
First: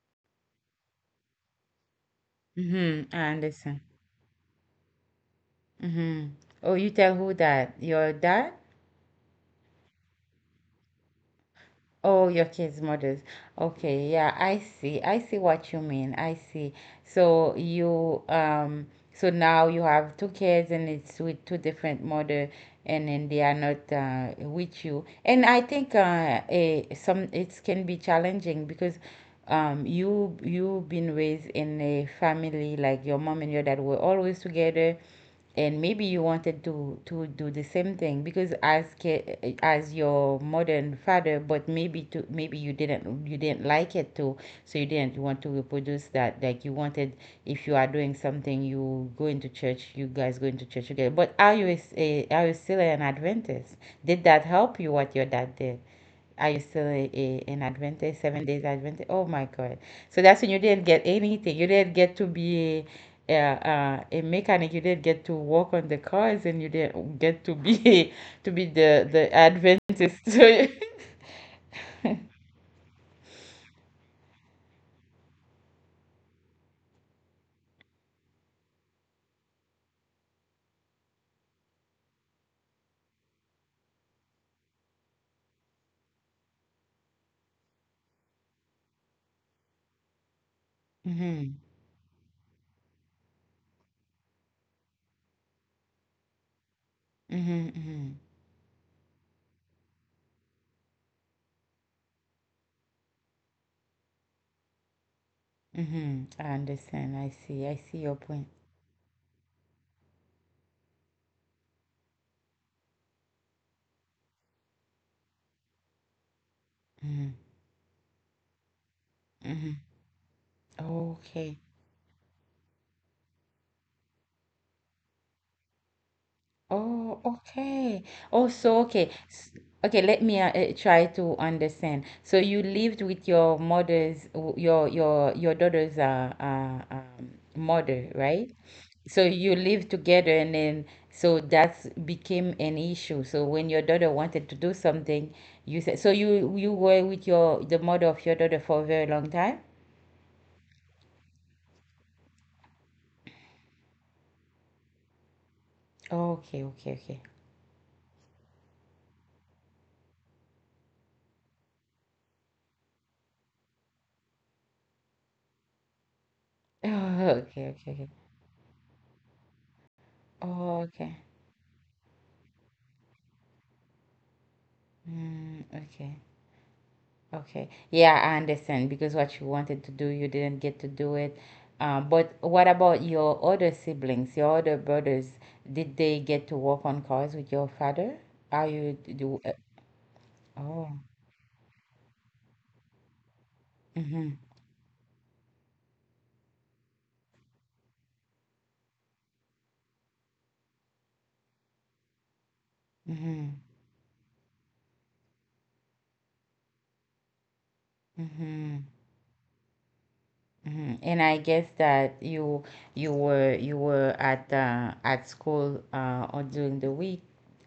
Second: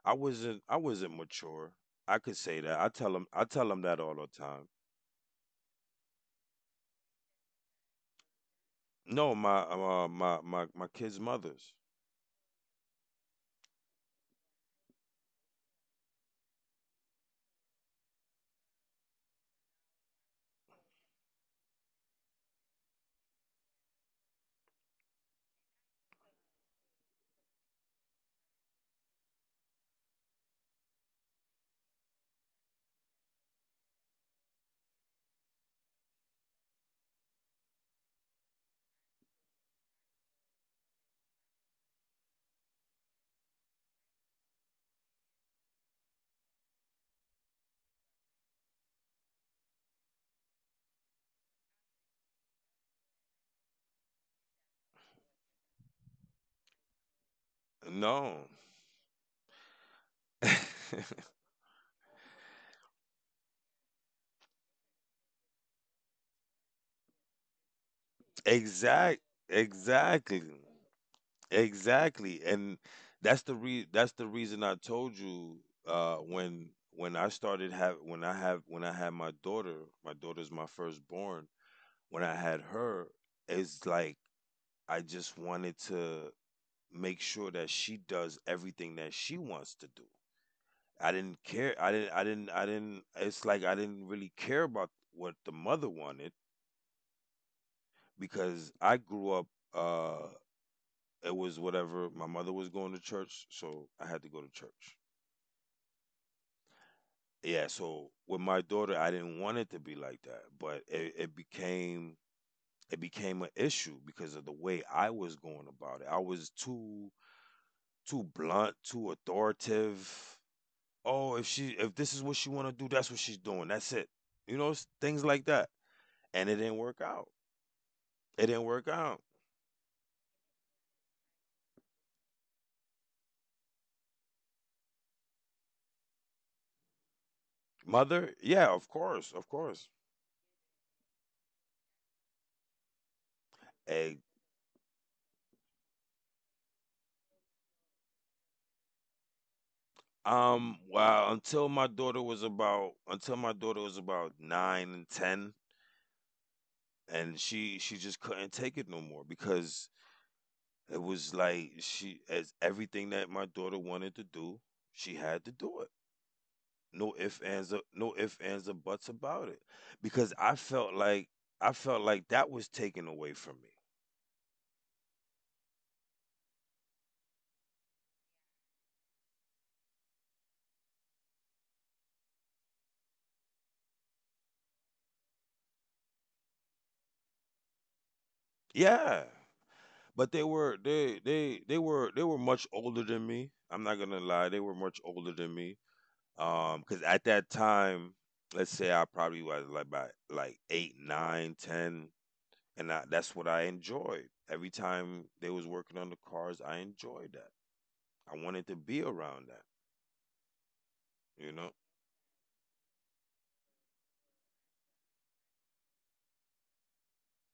S2: I wasn't mature. I could say that. I
S1: mm-hmm.
S2: tell
S1: I
S2: them I tell
S1: understand.
S2: them that all the time.
S1: Mm-hmm. Oh, you tell who that? Your dad?
S2: No, my kids' mothers.
S1: Oh, your kids' mothers. Okay, yeah, I see. I see what you mean. I see. So you um so now you have two kids and it's with two different mother, and then they are not with you. And I think some, it can be challenging because you've been raised in a family like your mom and your dad were always together, and maybe you wanted to do the same thing, because as your mother and father, but maybe to maybe you didn't like it too, so you didn't want to reproduce that, like you wanted, if you are doing something, you go into church, you guys go into church together. But are you are you still an adventist? Did that help you, what your dad did? Are you still an Adventist, seven
S2: No.
S1: days Adventist? Oh my God. So that's when you didn't get anything. You didn't get to be a mechanic. You didn't get to work on the cars, and you didn't get to be to be
S2: exact
S1: the Adventist.
S2: exactly.
S1: So,
S2: Exactly. And that's the reason I told you, uh when when I had my daughter. My daughter's my firstborn. When I had her, it's like I just wanted to make sure that she does everything that she wants to do. I didn't
S1: mm-hmm,
S2: care. I didn't it's like I didn't really care about what the mother wanted
S1: mm-hmm, mm-hmm,
S2: because I grew up uh it was whatever my mother was going to church, so I had to go to church.
S1: mm-hmm. I understand. I
S2: Yeah,
S1: see. I see
S2: so
S1: your
S2: with
S1: point.
S2: my daughter I didn't want it to be like that, but it became it became an issue because of the way I was going about it. I was too
S1: Mm-hmm,
S2: too blunt, too
S1: mm-hmm.
S2: authoritative. Oh,
S1: Okay.
S2: if this is what she want to do, that's what she's doing, that's it, you know. Things like that, and it didn't work out.
S1: Oh, okay.
S2: It
S1: Oh,
S2: didn't
S1: so
S2: work
S1: okay.
S2: out.
S1: S- Okay, let me try to understand. So you lived with your daughter's mother,
S2: Mother,
S1: right?
S2: yeah, of
S1: So
S2: course, of
S1: you
S2: course.
S1: lived together, and then so that's became an issue. So when your
S2: Hey,
S1: daughter wanted to do something, you said so you were with your the mother of your daughter for a very long time.
S2: um, well, until my daughter was about 9 and 10,
S1: Okay, okay, okay.
S2: and she just couldn't take it no more, because it was like she as everything that my daughter wanted to do, she had to do it.
S1: Oh, okay, okay, okay.
S2: No ifs ands or buts about it, because
S1: Oh, okay.
S2: I felt like that was taken away from me.
S1: Mm, okay. Okay. Yeah, I understand because what you wanted to do, you didn't get to do it. But what about your other siblings, your other brothers? Did they get to work on cars with your father? Are you do?
S2: Yeah, but
S1: Oh.
S2: they were much older than me. I'm not
S1: Mm-hmm.
S2: gonna lie, they were much older than me. Because at that time, let's say I probably was like by like 8, 9, 10. And that's what
S1: Mm-hmm.
S2: I enjoyed. Every time they was working on the cars, I enjoyed that. I wanted
S1: Mm-hmm.
S2: to be around that.
S1: Mm-hmm. And I
S2: You
S1: guess
S2: know?
S1: that you were at school, or during the week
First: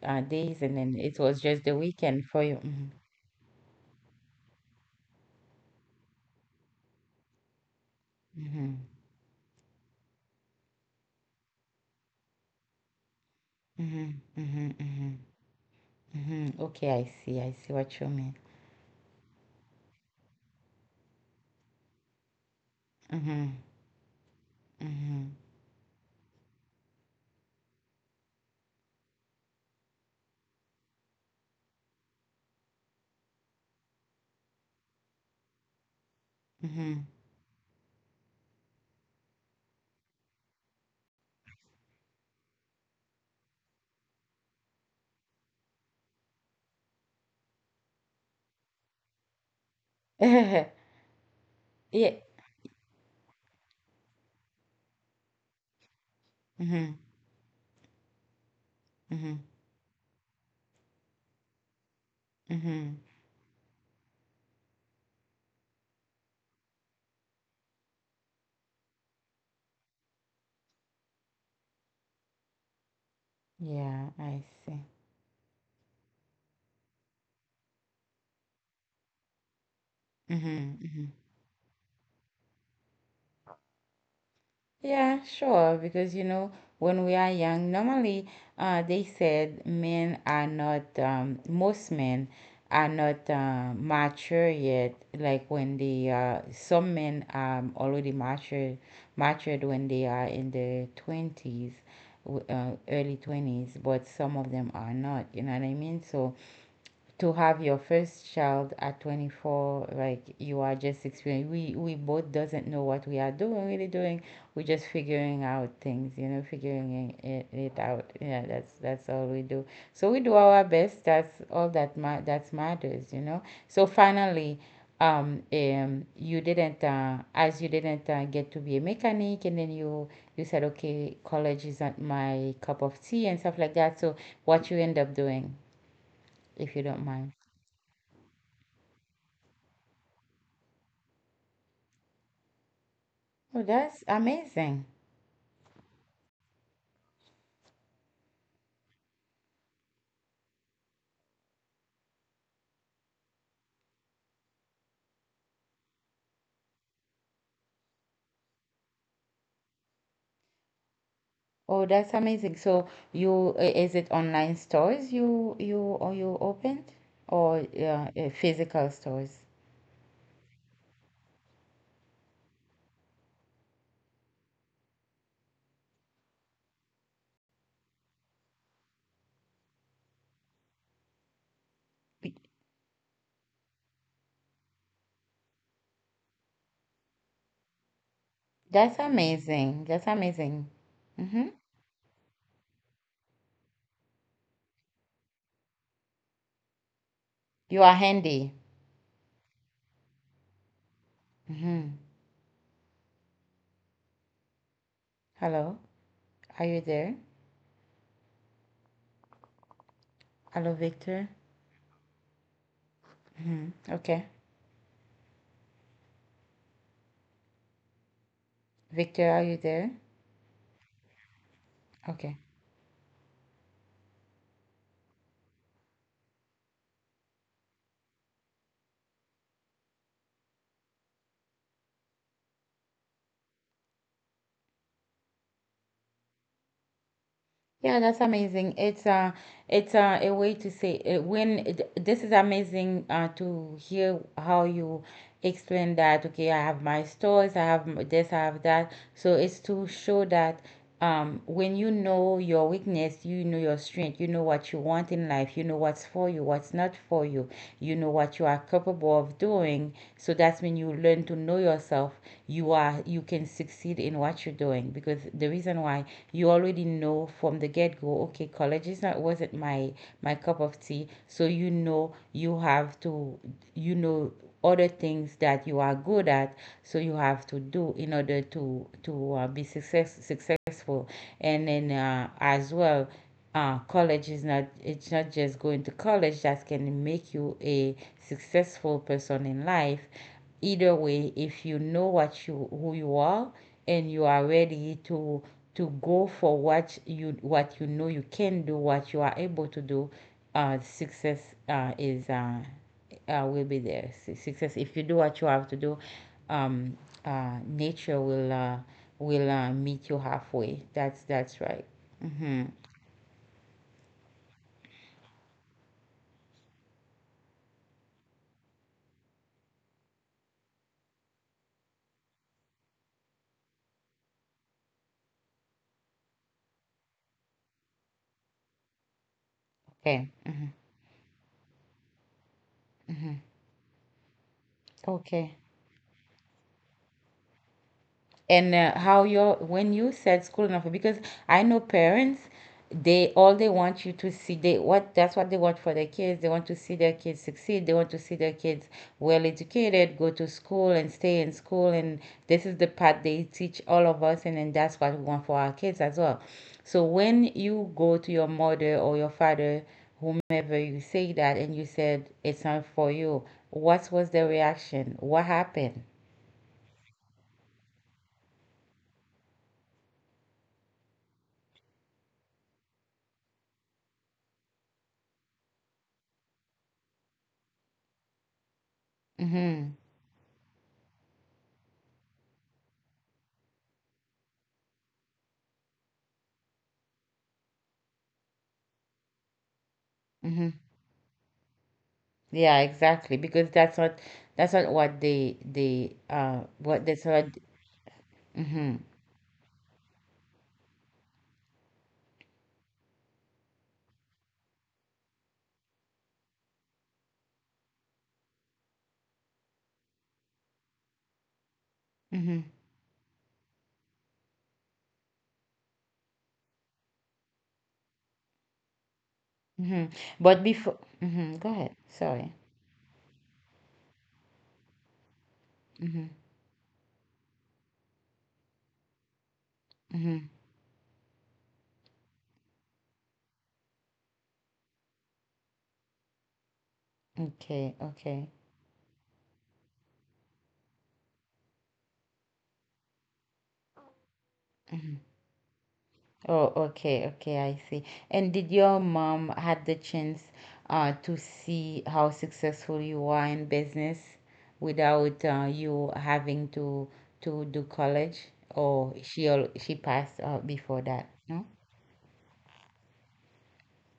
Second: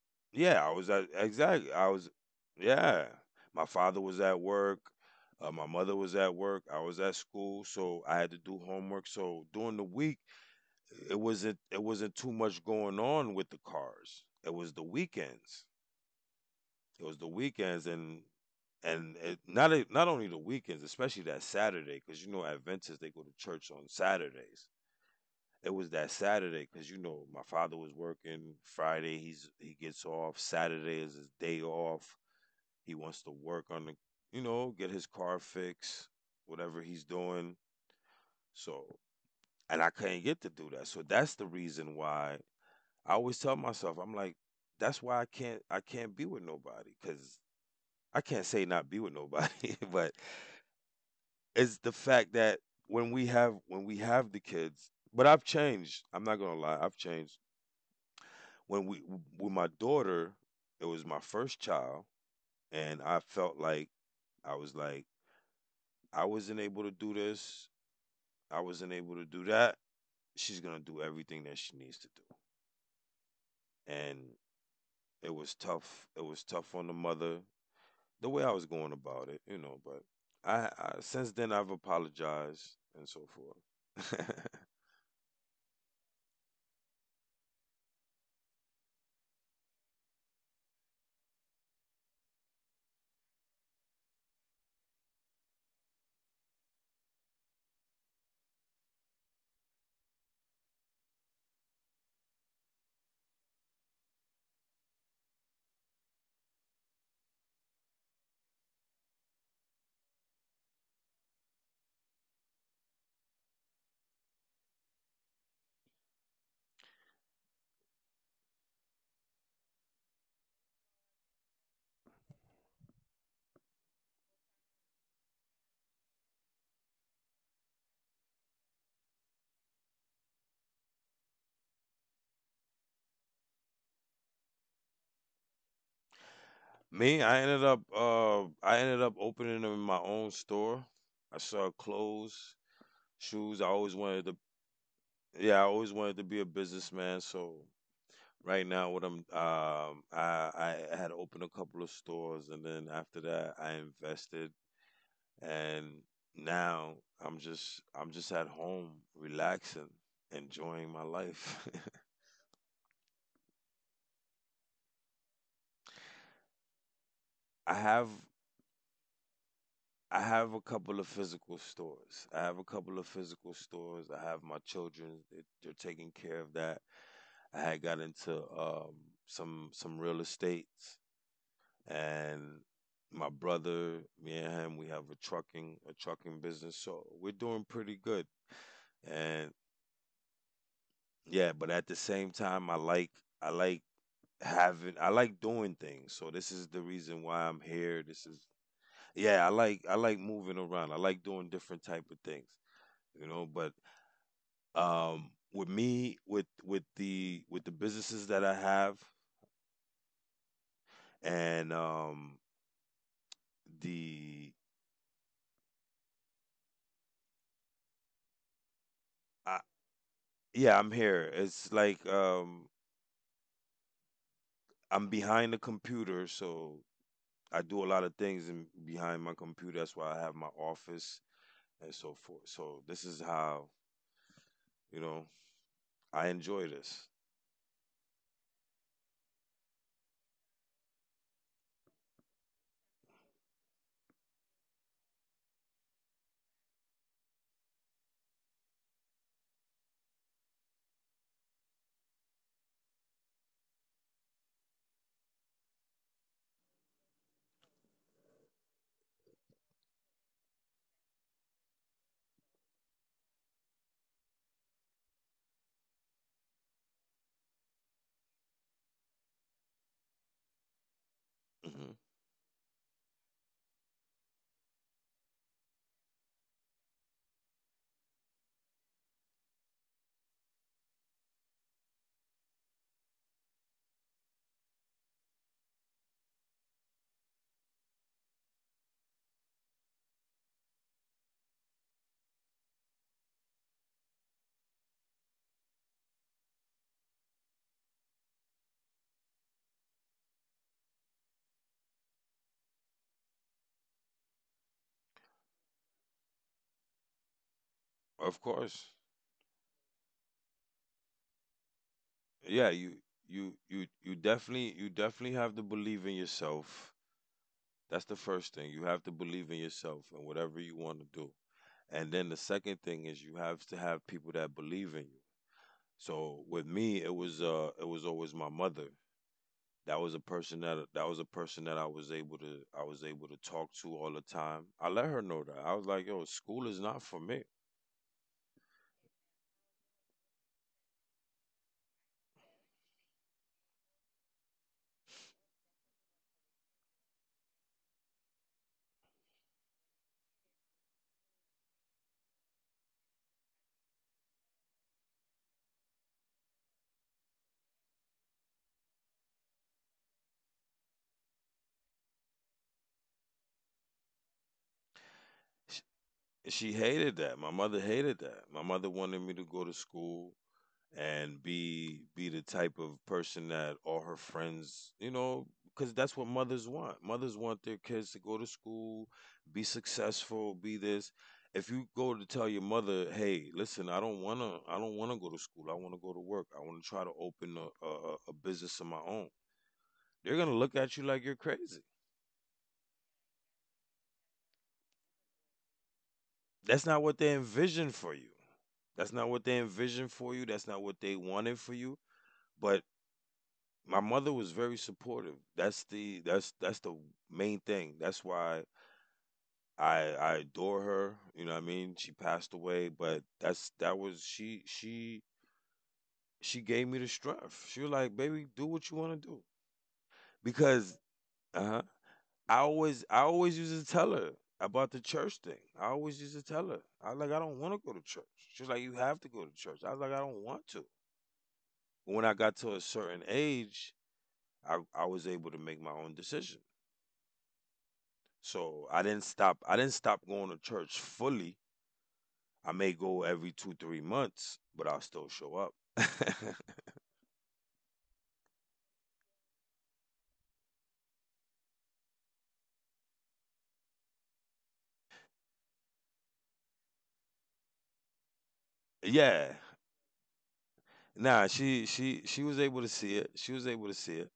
S1: days,
S2: Yeah, I
S1: and
S2: was
S1: then
S2: at
S1: it was just
S2: exactly.
S1: the
S2: I was,
S1: weekend for you. Mm-hmm.
S2: yeah. My father was at work. My mother was at work. I was at school, so I had to do
S1: Mm-hmm.
S2: homework. So during the week, it wasn't too much going on with the
S1: Mm-hmm.
S2: cars. It
S1: Mm-hmm.
S2: was the
S1: Mm-hmm.
S2: weekends.
S1: Mhm. Okay, I
S2: It was the
S1: see. I see
S2: weekends,
S1: what you
S2: and
S1: mean.
S2: not a, not only the weekends, especially that Saturday, because you know Adventists, they go to
S1: Mhm.
S2: church on Saturdays.
S1: Mhm.
S2: It was that Saturday, because you know my father was working Friday. He gets off. Saturday is his day off. He wants to work on the, you know, get his car fixed, whatever he's doing. So, and I couldn't get to do that. So that's the reason why I always tell myself, I'm like, that's why I can't be with nobody, because I can't say not be with nobody, but
S1: Mhm.
S2: it's the
S1: Yeah.
S2: fact that when we have the kids. But I've changed. I'm not gonna lie, I've
S1: Mhm.
S2: changed. When we,
S1: Mhm.
S2: with my daughter, it was my first child, and
S1: Mhm.
S2: I felt like I was like I wasn't able to do this, I wasn't able to do that. She's gonna do everything that she needs to do,
S1: Yeah,
S2: and
S1: I see.
S2: it was tough. It was tough on the mother, the way I was going about it, you know. But
S1: Mhm.
S2: I
S1: Mhm.
S2: since then I've apologized and so forth.
S1: Yeah, sure. Because, you know, when we are young, normally they said men are not, most men are not mature yet. Like some men are already matured, when they are in their 20s, early 20s, but some of them are not. You know what I mean? So to have your first child at 24, like you are just experiencing, we both doesn't know what we are doing, really doing we're just figuring out things, you know, figuring it out, yeah, that's all we do, so we do our best, that's all that matters, you know. So finally, you didn't as you didn't get to be a mechanic, and then you said okay, college isn't my cup of tea and stuff like that, so what you end up doing, if you don't
S2: Me,
S1: mind?
S2: I ended up opening up my own store. I sell clothes, shoes. I
S1: Oh,
S2: always
S1: that's
S2: wanted to,
S1: amazing.
S2: yeah, I always wanted to be a businessman. So right now, what I'm um, I had opened a couple of stores, and then after that I invested, and now I'm just at home, relaxing, enjoying my life.
S1: Oh, that's amazing. So you, is it online stores you opened,
S2: I
S1: or
S2: have
S1: physical stores?
S2: I have a couple of physical stores. I have a couple of physical stores. I have my children; they- they're taking care of that. I had got into, some real estates,
S1: Be-
S2: and my brother, me and him, we have a trucking business, so we're doing pretty good.
S1: That's
S2: And
S1: amazing. That's amazing.
S2: yeah,
S1: Mm-hmm.
S2: but at the same time, I like having, I like doing things. So this is the reason why I'm here.
S1: You are
S2: This is,
S1: handy.
S2: yeah, I like moving around. I like doing different type of
S1: Mm-hmm.
S2: things. You know, but um, with
S1: Hello,
S2: me, with
S1: are you there?
S2: the with the businesses that I have
S1: Hello, Victor.
S2: and um,
S1: Mm-hmm. Okay.
S2: the
S1: Victor,
S2: I,
S1: are you there?
S2: yeah, I'm here. It's like,
S1: Okay.
S2: um, I'm behind the computer, so I do a lot of things in, behind my computer. That's why I have my office and so forth. So this is how, you know, I enjoy this.
S1: Yeah, that's amazing. It's a way to say, when this is amazing, to hear how you explain that. Okay, I have my stores, I have this, I have that. So it's to show that, when you know your weakness, you know your strength, you know what you want in life, you know what's for you, what's not for you, you know what you are capable of doing. So that's when you learn to know yourself, you are, you can succeed in what you're doing, because the reason why, you already know from the get-go, okay, college is not wasn't my cup of tea, so you
S2: Hmm.
S1: know you have to, you know, other things that you are good at, so you have to do in order to be successful. And then as well, college is not, it's not just going to college that can make you a successful person in life. Either way, if you know who you are, and you are ready to go for what you know you can do, what you are able to do, success is will be there. Success. If you do what you have to do, um,
S2: Of
S1: nature will
S2: course.
S1: uh, will uh, meet you halfway. That's right.
S2: Yeah,
S1: Hmm.
S2: you definitely, you definitely have to believe in yourself. That's the first thing. You have to believe in yourself and whatever you want to do. And then the second thing is, you have to have people that believe in you. So with me, it was always my mother. That was a
S1: Okay.
S2: person that
S1: Hmm.
S2: I was able to, I was able to talk to all the time. I let her know that, I
S1: Okay.
S2: was like, yo, school is not for me.
S1: And how your when you said school enough, because I know parents, they all, they want you to see, they what that's what they want for their kids, they want to see their kids succeed, they want to see their kids well educated, go to school and stay in school, and this is the part they teach all of us, and then that's what we want for our kids as well. So when you go to your mother or your father, whomever, you say that and you said it's not for you, what was the reaction? What
S2: She,
S1: happened?
S2: she hated that. My mother hated that. My mother wanted me to go to school, and be the type of person that all her friends, you know, because that's what mothers want. Mothers want their kids to go to school, be
S1: Mm-hmm.
S2: successful, be this. If you go to tell your mother, "Hey, listen, I don't wanna go to school. I wanna go to work. I wanna try to open a a business of my own," they're gonna look
S1: Mm-hmm.
S2: at you like you're crazy.
S1: Yeah, exactly. Because that's not what they
S2: That's not what
S1: what
S2: they
S1: that's what.
S2: envision for you.
S1: Mm-hmm,
S2: That's not what they envisioned for you. That's not what they wanted for you. But my mother was very supportive. That's the main thing. That's why I adore her. You know what I mean? She passed
S1: mm-hmm,
S2: away, but that's that was she she gave me the strength. She was like, "Baby, do what you want to do."
S1: mm-hmm. But
S2: Because
S1: before, mm-hmm,
S2: uh-huh,
S1: go ahead. Sorry.
S2: I always used to tell her about the church thing. I always used
S1: Mm-hmm,
S2: to tell her. I was like, "I don't want to go to church." She was like, "You have to go to church." I was like, "I don't
S1: mm-hmm.
S2: want to." When I got to a certain age, I was able to make my own decision.
S1: Okay, okay.
S2: So I didn't stop. I didn't stop going to church fully. I may go every two, 3 months, but I'll still show up.
S1: Oh, okay, okay, I see. And did your mom had the chance to see how successful you are in business without, you having to do college, or
S2: Yeah.
S1: she passed before that?
S2: Nah,
S1: No?
S2: she she was able to see it. She was able to see it.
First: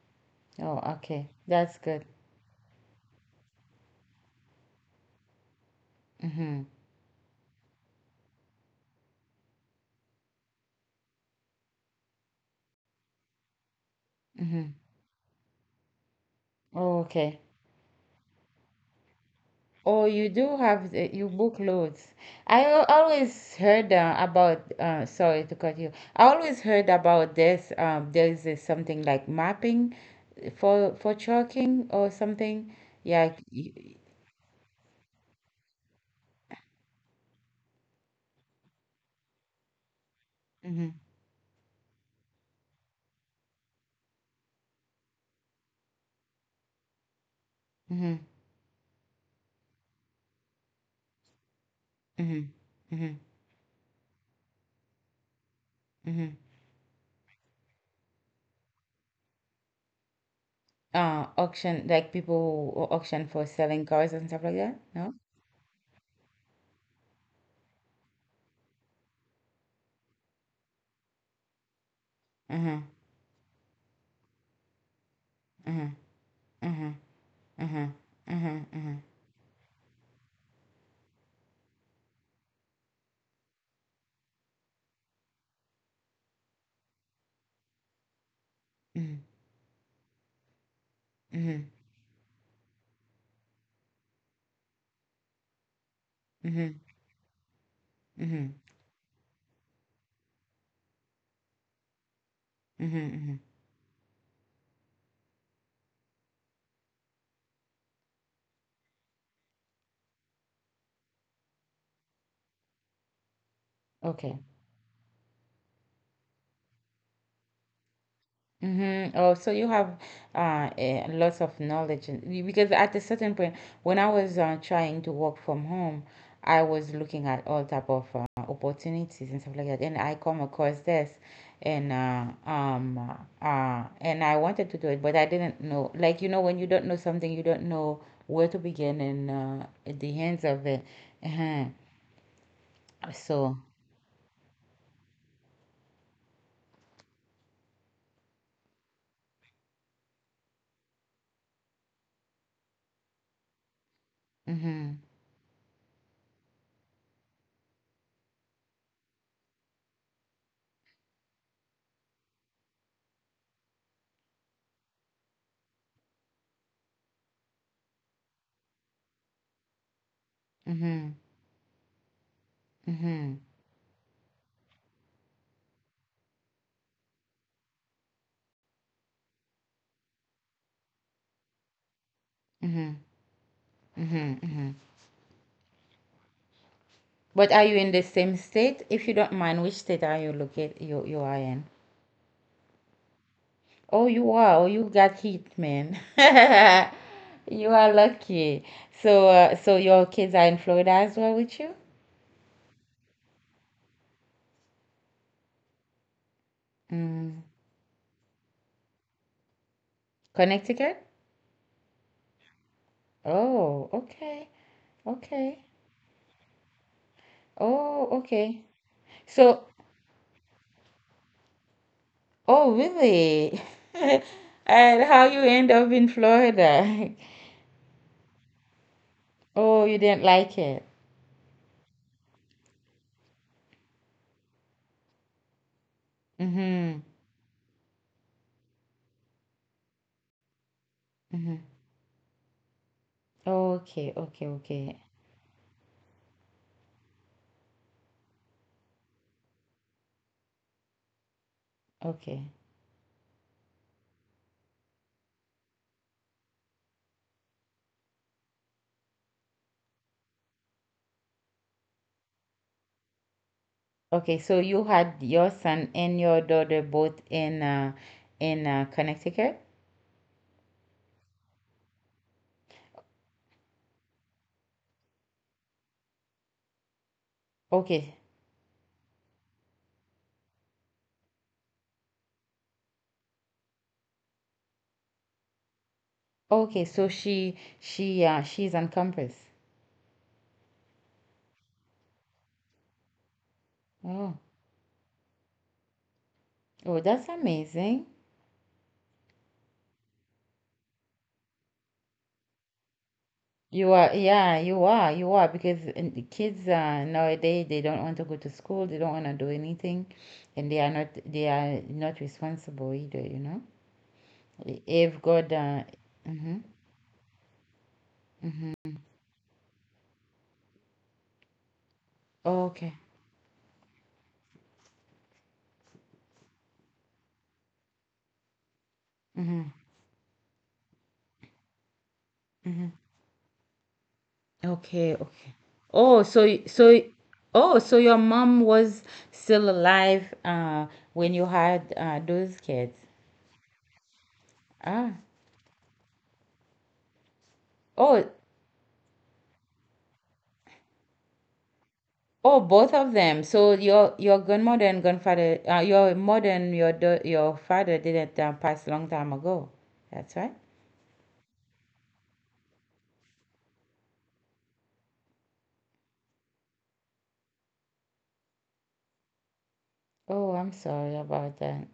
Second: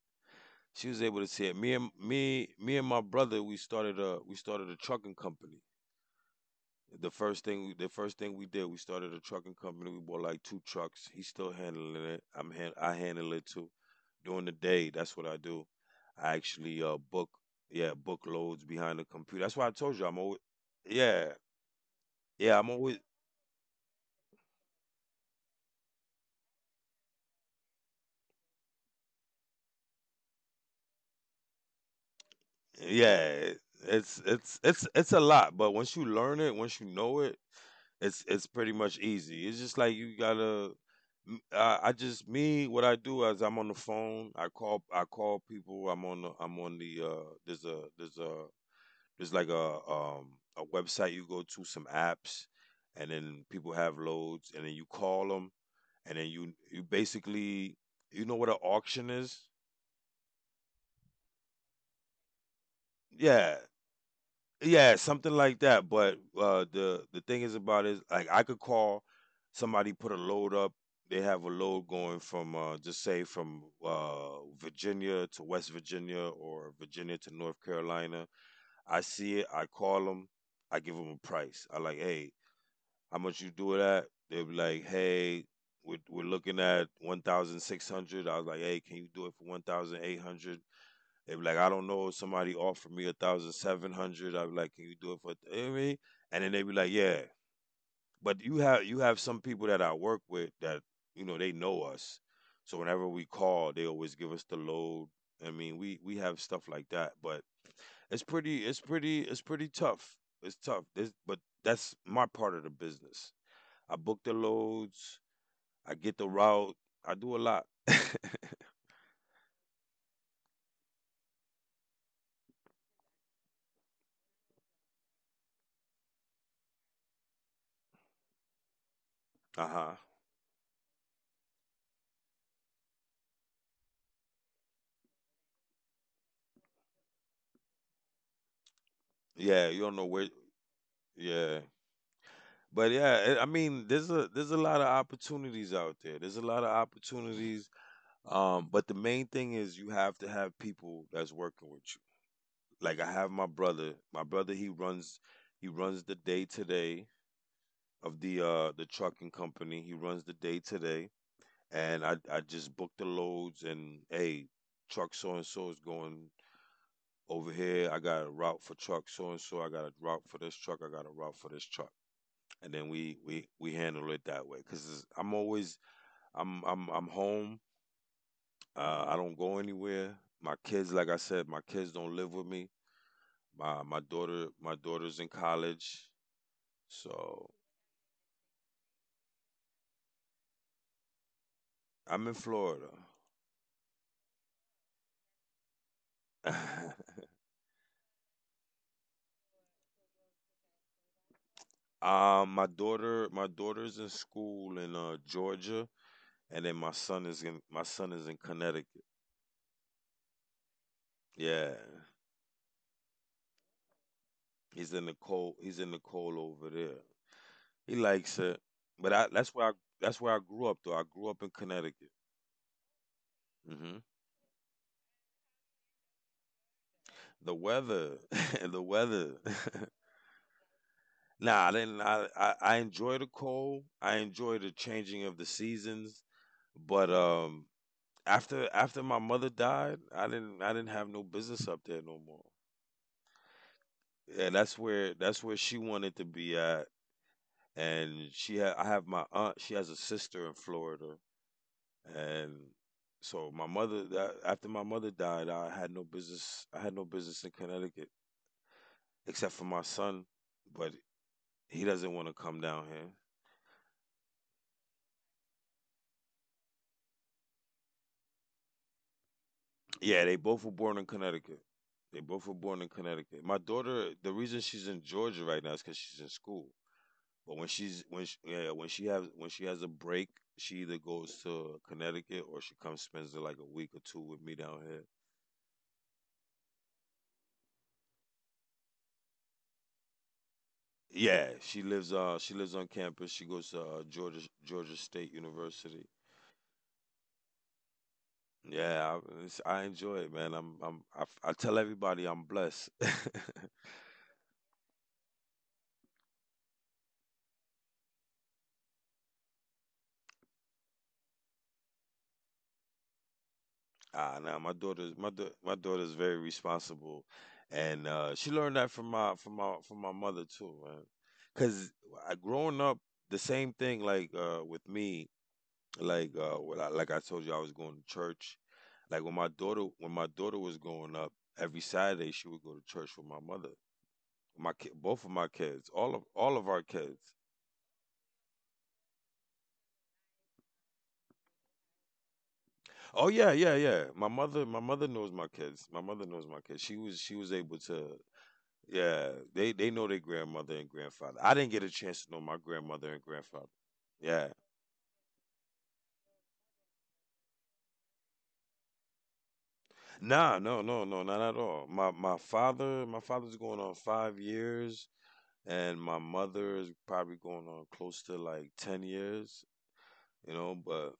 S1: Oh,
S2: She was able to
S1: okay.
S2: see it.
S1: That's good.
S2: Me and my brother, we started a trucking company.
S1: Mm-hmm.
S2: The first thing we did, we started a trucking company. We bought like two trucks. He's still handling it. I handle it too. During the
S1: Mm-hmm.
S2: day, that's what I do. I actually
S1: Oh,
S2: book,
S1: okay.
S2: yeah, book loads behind the computer. That's why I told
S1: Oh,
S2: you I'm
S1: you
S2: always,
S1: do have you
S2: yeah,
S1: book loads.
S2: yeah,
S1: I
S2: I'm always.
S1: always heard about, sorry to cut you. I always heard about this. There is this something like mapping for chalking or something.
S2: Yeah,
S1: Yeah.
S2: it- it's it's a lot, but once you learn it, once you know it, it's pretty much easy. It's just like you gotta.
S1: Mm-hmm.
S2: I just me what I do is I'm on the phone. I call people. I'm on the
S1: Mm-hmm.
S2: there's a there's like a um, a website you go to, some
S1: Mm-hmm.
S2: apps, and
S1: Mm-hmm.
S2: then people have loads, and then you call them, and then
S1: Mm-hmm.
S2: you basically, you know what an auction is.
S1: Auction like people who auction for
S2: Yeah,
S1: selling cars and stuff like that.
S2: yeah,
S1: No.
S2: something like that. But, the thing is about is, like, I could call, somebody put a load up, they have a load going from,
S1: Uh-huh.
S2: just say from, Virginia to West
S1: Uh-huh.
S2: Virginia, or
S1: Uh-huh.
S2: Virginia to North
S1: Uh-huh.
S2: Carolina.
S1: Uh-huh. Uh-huh.
S2: I see it, I call them. I give them a price. I like, "Hey, how much you do it at?" They'll be like, "Hey, we're looking at 1,600." I was like, "Hey, can you
S1: Mm-hmm.
S2: do it for 1,800?" They be like, I
S1: Mm-hmm.
S2: don't know. Somebody offered me 1,700. I be like, can you do it for? You know what I mean? And then they be
S1: Mm-hmm.
S2: like, yeah. But
S1: Mm-hmm.
S2: you have some people that I work with that, you know, they know us. So whenever we
S1: Mm-hmm.
S2: call, they always give us the load. I mean, we have stuff like that. But it's pretty, it's pretty it's pretty tough. It's tough. This, but that's my part of the business. I book the
S1: Okay.
S2: loads. I get the route. I do a lot. uh
S1: Mm-hmm. Oh, so you have lots of knowledge and because at a certain point, when I was trying to work from home, I was looking at all type of opportunities and stuff like that,
S2: huh.
S1: and I come across this, and I wanted to do it, but I didn't know. Like you know, when you don't know something, you don't know where to begin and
S2: Yeah, you don't
S1: at
S2: know
S1: the
S2: where.
S1: hands of it.
S2: Yeah.
S1: Uh-huh.
S2: But yeah, it, I
S1: So.
S2: mean, there's a, there's a lot of opportunities out there. There's a lot of opportunities. But the main thing is, you have to have people that's working with you. Like I have my brother. My brother,
S1: Mm-hmm.
S2: he runs the day to day of the trucking company. He runs the day to day, and I just book the loads, and hey, truck so and so is going over here. I got a route for truck so and so. I got a route for this truck. I got
S1: Mm-hmm.
S2: a route for this truck, and then we
S1: Mm-hmm.
S2: we handle it that way. Because I'm always, I'm I'm home, uh, I don't go anywhere. My kids, like I said, my kids don't live with me.
S1: Mm-hmm.
S2: My
S1: Mm-hmm.
S2: daughter,
S1: Mm-hmm.
S2: my daughter's in college. So
S1: But are you in the same state? If you don't mind, which state are you locate you are in?
S2: I'm in Florida.
S1: Oh, you are. Oh, you got hit, man. You are lucky. So, so your kids are in Florida as well with you?
S2: Um, my daughter's in school in uh, Georgia, and then my son
S1: Mm.
S2: is in my son is in Connecticut.
S1: Connecticut?
S2: Yeah,
S1: Oh, okay.
S2: he's in the cold
S1: Okay.
S2: he's in the cold over there. He
S1: Oh,
S2: likes it.
S1: okay.
S2: But that's where I
S1: So,
S2: that's where I grew up, though. I grew up in Connecticut.
S1: oh, really?
S2: Hmm.
S1: And how you end up in Florida?
S2: The weather. The weather.
S1: Oh, you didn't like it.
S2: Nah, I didn't. I enjoy the cold. I enjoy the changing of the seasons.
S1: Mm-hmm.
S2: But after my mother died, I didn't have no
S1: Mm-hmm.
S2: business up there no more.
S1: Okay,
S2: Yeah,
S1: okay,
S2: that's
S1: okay,
S2: where that's where she wanted to be at. And she had I have my aunt. She has a sister in Florida,
S1: okay.
S2: and so my mother. That, after my mother died, I had no business. I had no business in Connecticut except for my son but he doesn't want to come down here.
S1: Okay, so you had your son and your daughter both in in Connecticut?
S2: Yeah, they both were born in Connecticut. They both were born in Connecticut. My daughter, the reason she's in Georgia right now is because she's in school. But when she's when
S1: Okay.
S2: she, yeah, when she has a break, she either goes to Connecticut or she comes spends like a week or two with me down here.
S1: Okay, so she's on campus.
S2: Yeah, she lives on campus. She goes to Georgia
S1: Oh.
S2: Georgia State University.
S1: Oh, that's amazing.
S2: It's, I enjoy it, man. I tell everybody I'm blessed.
S1: You are, yeah, you are. You are because the kids nowadays they don't want to go to school, they don't want to do anything, and they are not responsible either, you know?
S2: Ah, no,
S1: If God
S2: my daughter's very
S1: mm-hmm,
S2: responsible, and she learned that
S1: mm-hmm.
S2: from my mother too, man. Cause growing up,
S1: Okay.
S2: the same thing like with me, like like I told you, I was going to church. Like when my
S1: Mm-hmm,
S2: daughter when my daughter was growing up, every Saturday she would go to
S1: mm-hmm.
S2: church with my mother,
S1: Okay,
S2: both of my
S1: okay.
S2: kids, all of
S1: Oh, so
S2: all
S1: y-
S2: of our
S1: so y-
S2: kids.
S1: oh, so your mom was still alive when you had those kids.
S2: Oh yeah, yeah, yeah. My
S1: Ah.
S2: mother knows my kids. My mother knows my kids. She was able
S1: Oh,
S2: to. Yeah, they know their grandmother and grandfather. I didn't get a chance
S1: oh,
S2: to know my
S1: both of them.
S2: grandmother and
S1: So
S2: grandfather.
S1: your grandmother
S2: Yeah.
S1: and grandfather, your mother and your your father didn't pass long time ago. That's right.
S2: Nah, no, no, no, not at all. My father, my father's going on 5 years, and my mother is probably going on close to like 10 years.
S1: Oh, I'm sorry
S2: You know,
S1: about that.
S2: but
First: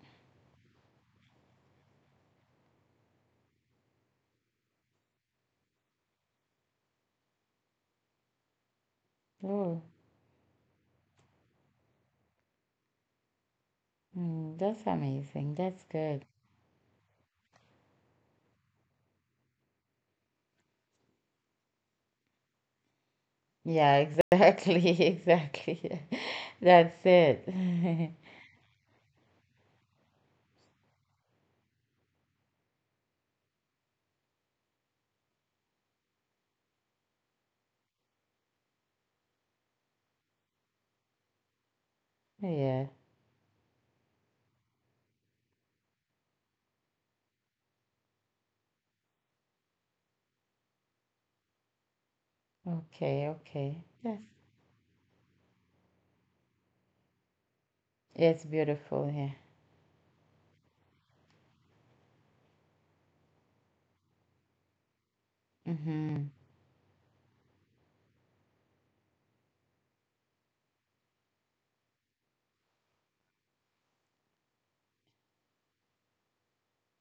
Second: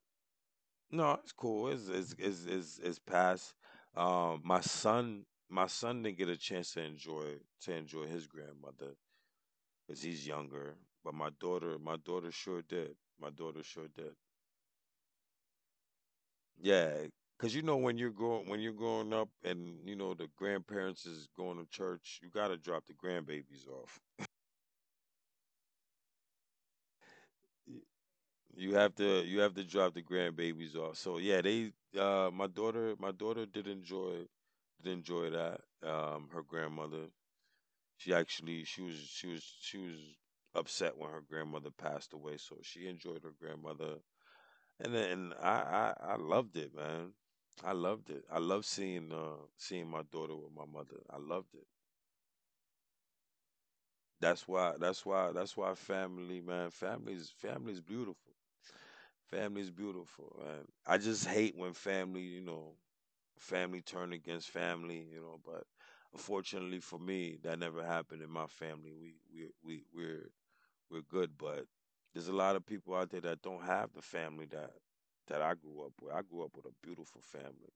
S2: no, it's cool. It's past. My son didn't get a chance to enjoy his grandmother
S1: Oh,
S2: because he's younger. But my daughter sure did. My daughter sure did.
S1: mm, that's amazing. That's good.
S2: Yeah, because you know when you're growing up and you know the grandparents is going to church, you gotta drop the grandbabies off.
S1: Yeah, exactly, exactly. That's
S2: Y-
S1: it.
S2: You have to drop the grandbabies off. So yeah, they my daughter did enjoy that. Her grandmother she actually she was upset when her grandmother passed away, so she enjoyed her
S1: Yeah.
S2: grandmother. And then I loved it, man. I loved it. I love seeing seeing my daughter with my mother. I loved it.
S1: Okay,
S2: That's
S1: okay.
S2: why
S1: Yes.
S2: that's why that's why family, man. Family's beautiful.
S1: It's
S2: Family's
S1: beautiful here.
S2: beautiful, man. I just hate when family, you know, family turn against family, you know, but unfortunately for
S1: Hmm
S2: me, that never happened in my family. We're good. But there's a lot of people out there that don't have the family that I grew up with. I grew up with a beautiful family.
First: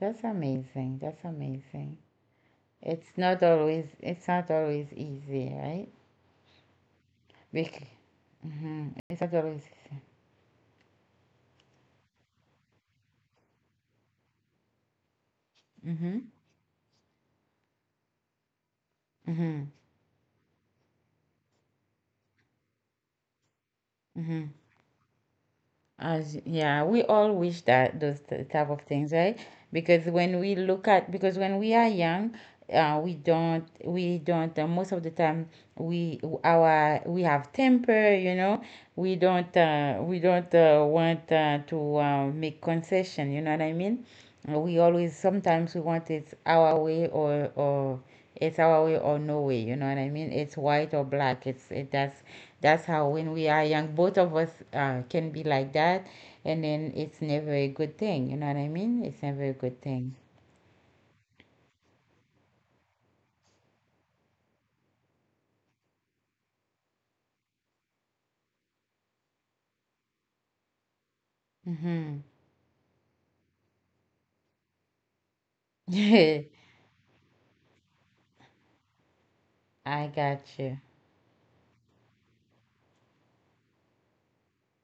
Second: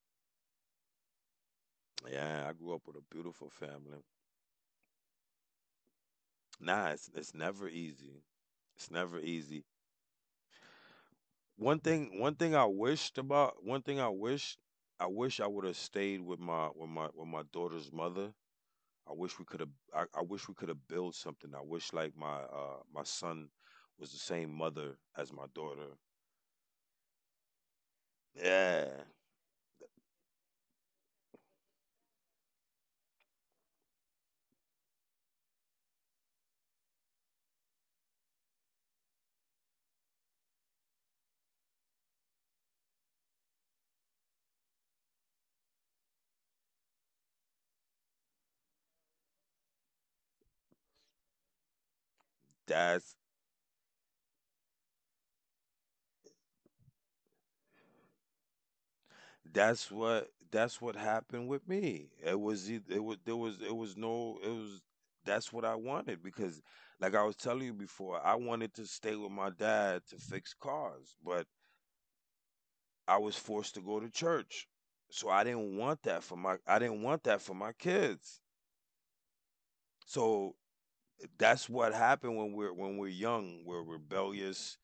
S1: That's amazing. That's amazing.
S2: Yeah, I grew up with a
S1: It's not
S2: beautiful
S1: always
S2: family.
S1: it's not always easy, right?
S2: Nah, it's never
S1: Because,
S2: easy.
S1: hmm
S2: It's never
S1: It's not always
S2: easy.
S1: easy.
S2: One thing I wish, I wish I would have stayed
S1: Mm-hmm.
S2: with my with my with my daughter's mother. I wish we could
S1: Mm-hmm.
S2: have. I wish we could have built something. I wish like my son was the
S1: Mm-hmm.
S2: same mother as my daughter.
S1: As yeah, we all wish that those type of
S2: Yeah,
S1: things, right? Because when we look at because when we are young, we don't most of the time we have temper, you know. We don't want to make concession. You know what I mean? We always sometimes we want it our way or it's our way or no way. You know what I mean? It's white or black. It's it That's how
S2: that's
S1: when we are young, both of us can be like that, and then it's never a good thing. You know what I mean? It's never a good
S2: That's
S1: thing.
S2: what that's what happened with me. It was eith- it was there was it was no it was that's what I wanted because like I was telling you before, I wanted to stay with my dad to fix cars, but
S1: Mm-hmm.
S2: I was forced to go to church. So I didn't want that for my kids.
S1: I
S2: So
S1: got you.
S2: that's what happened when we're young, we're rebellious,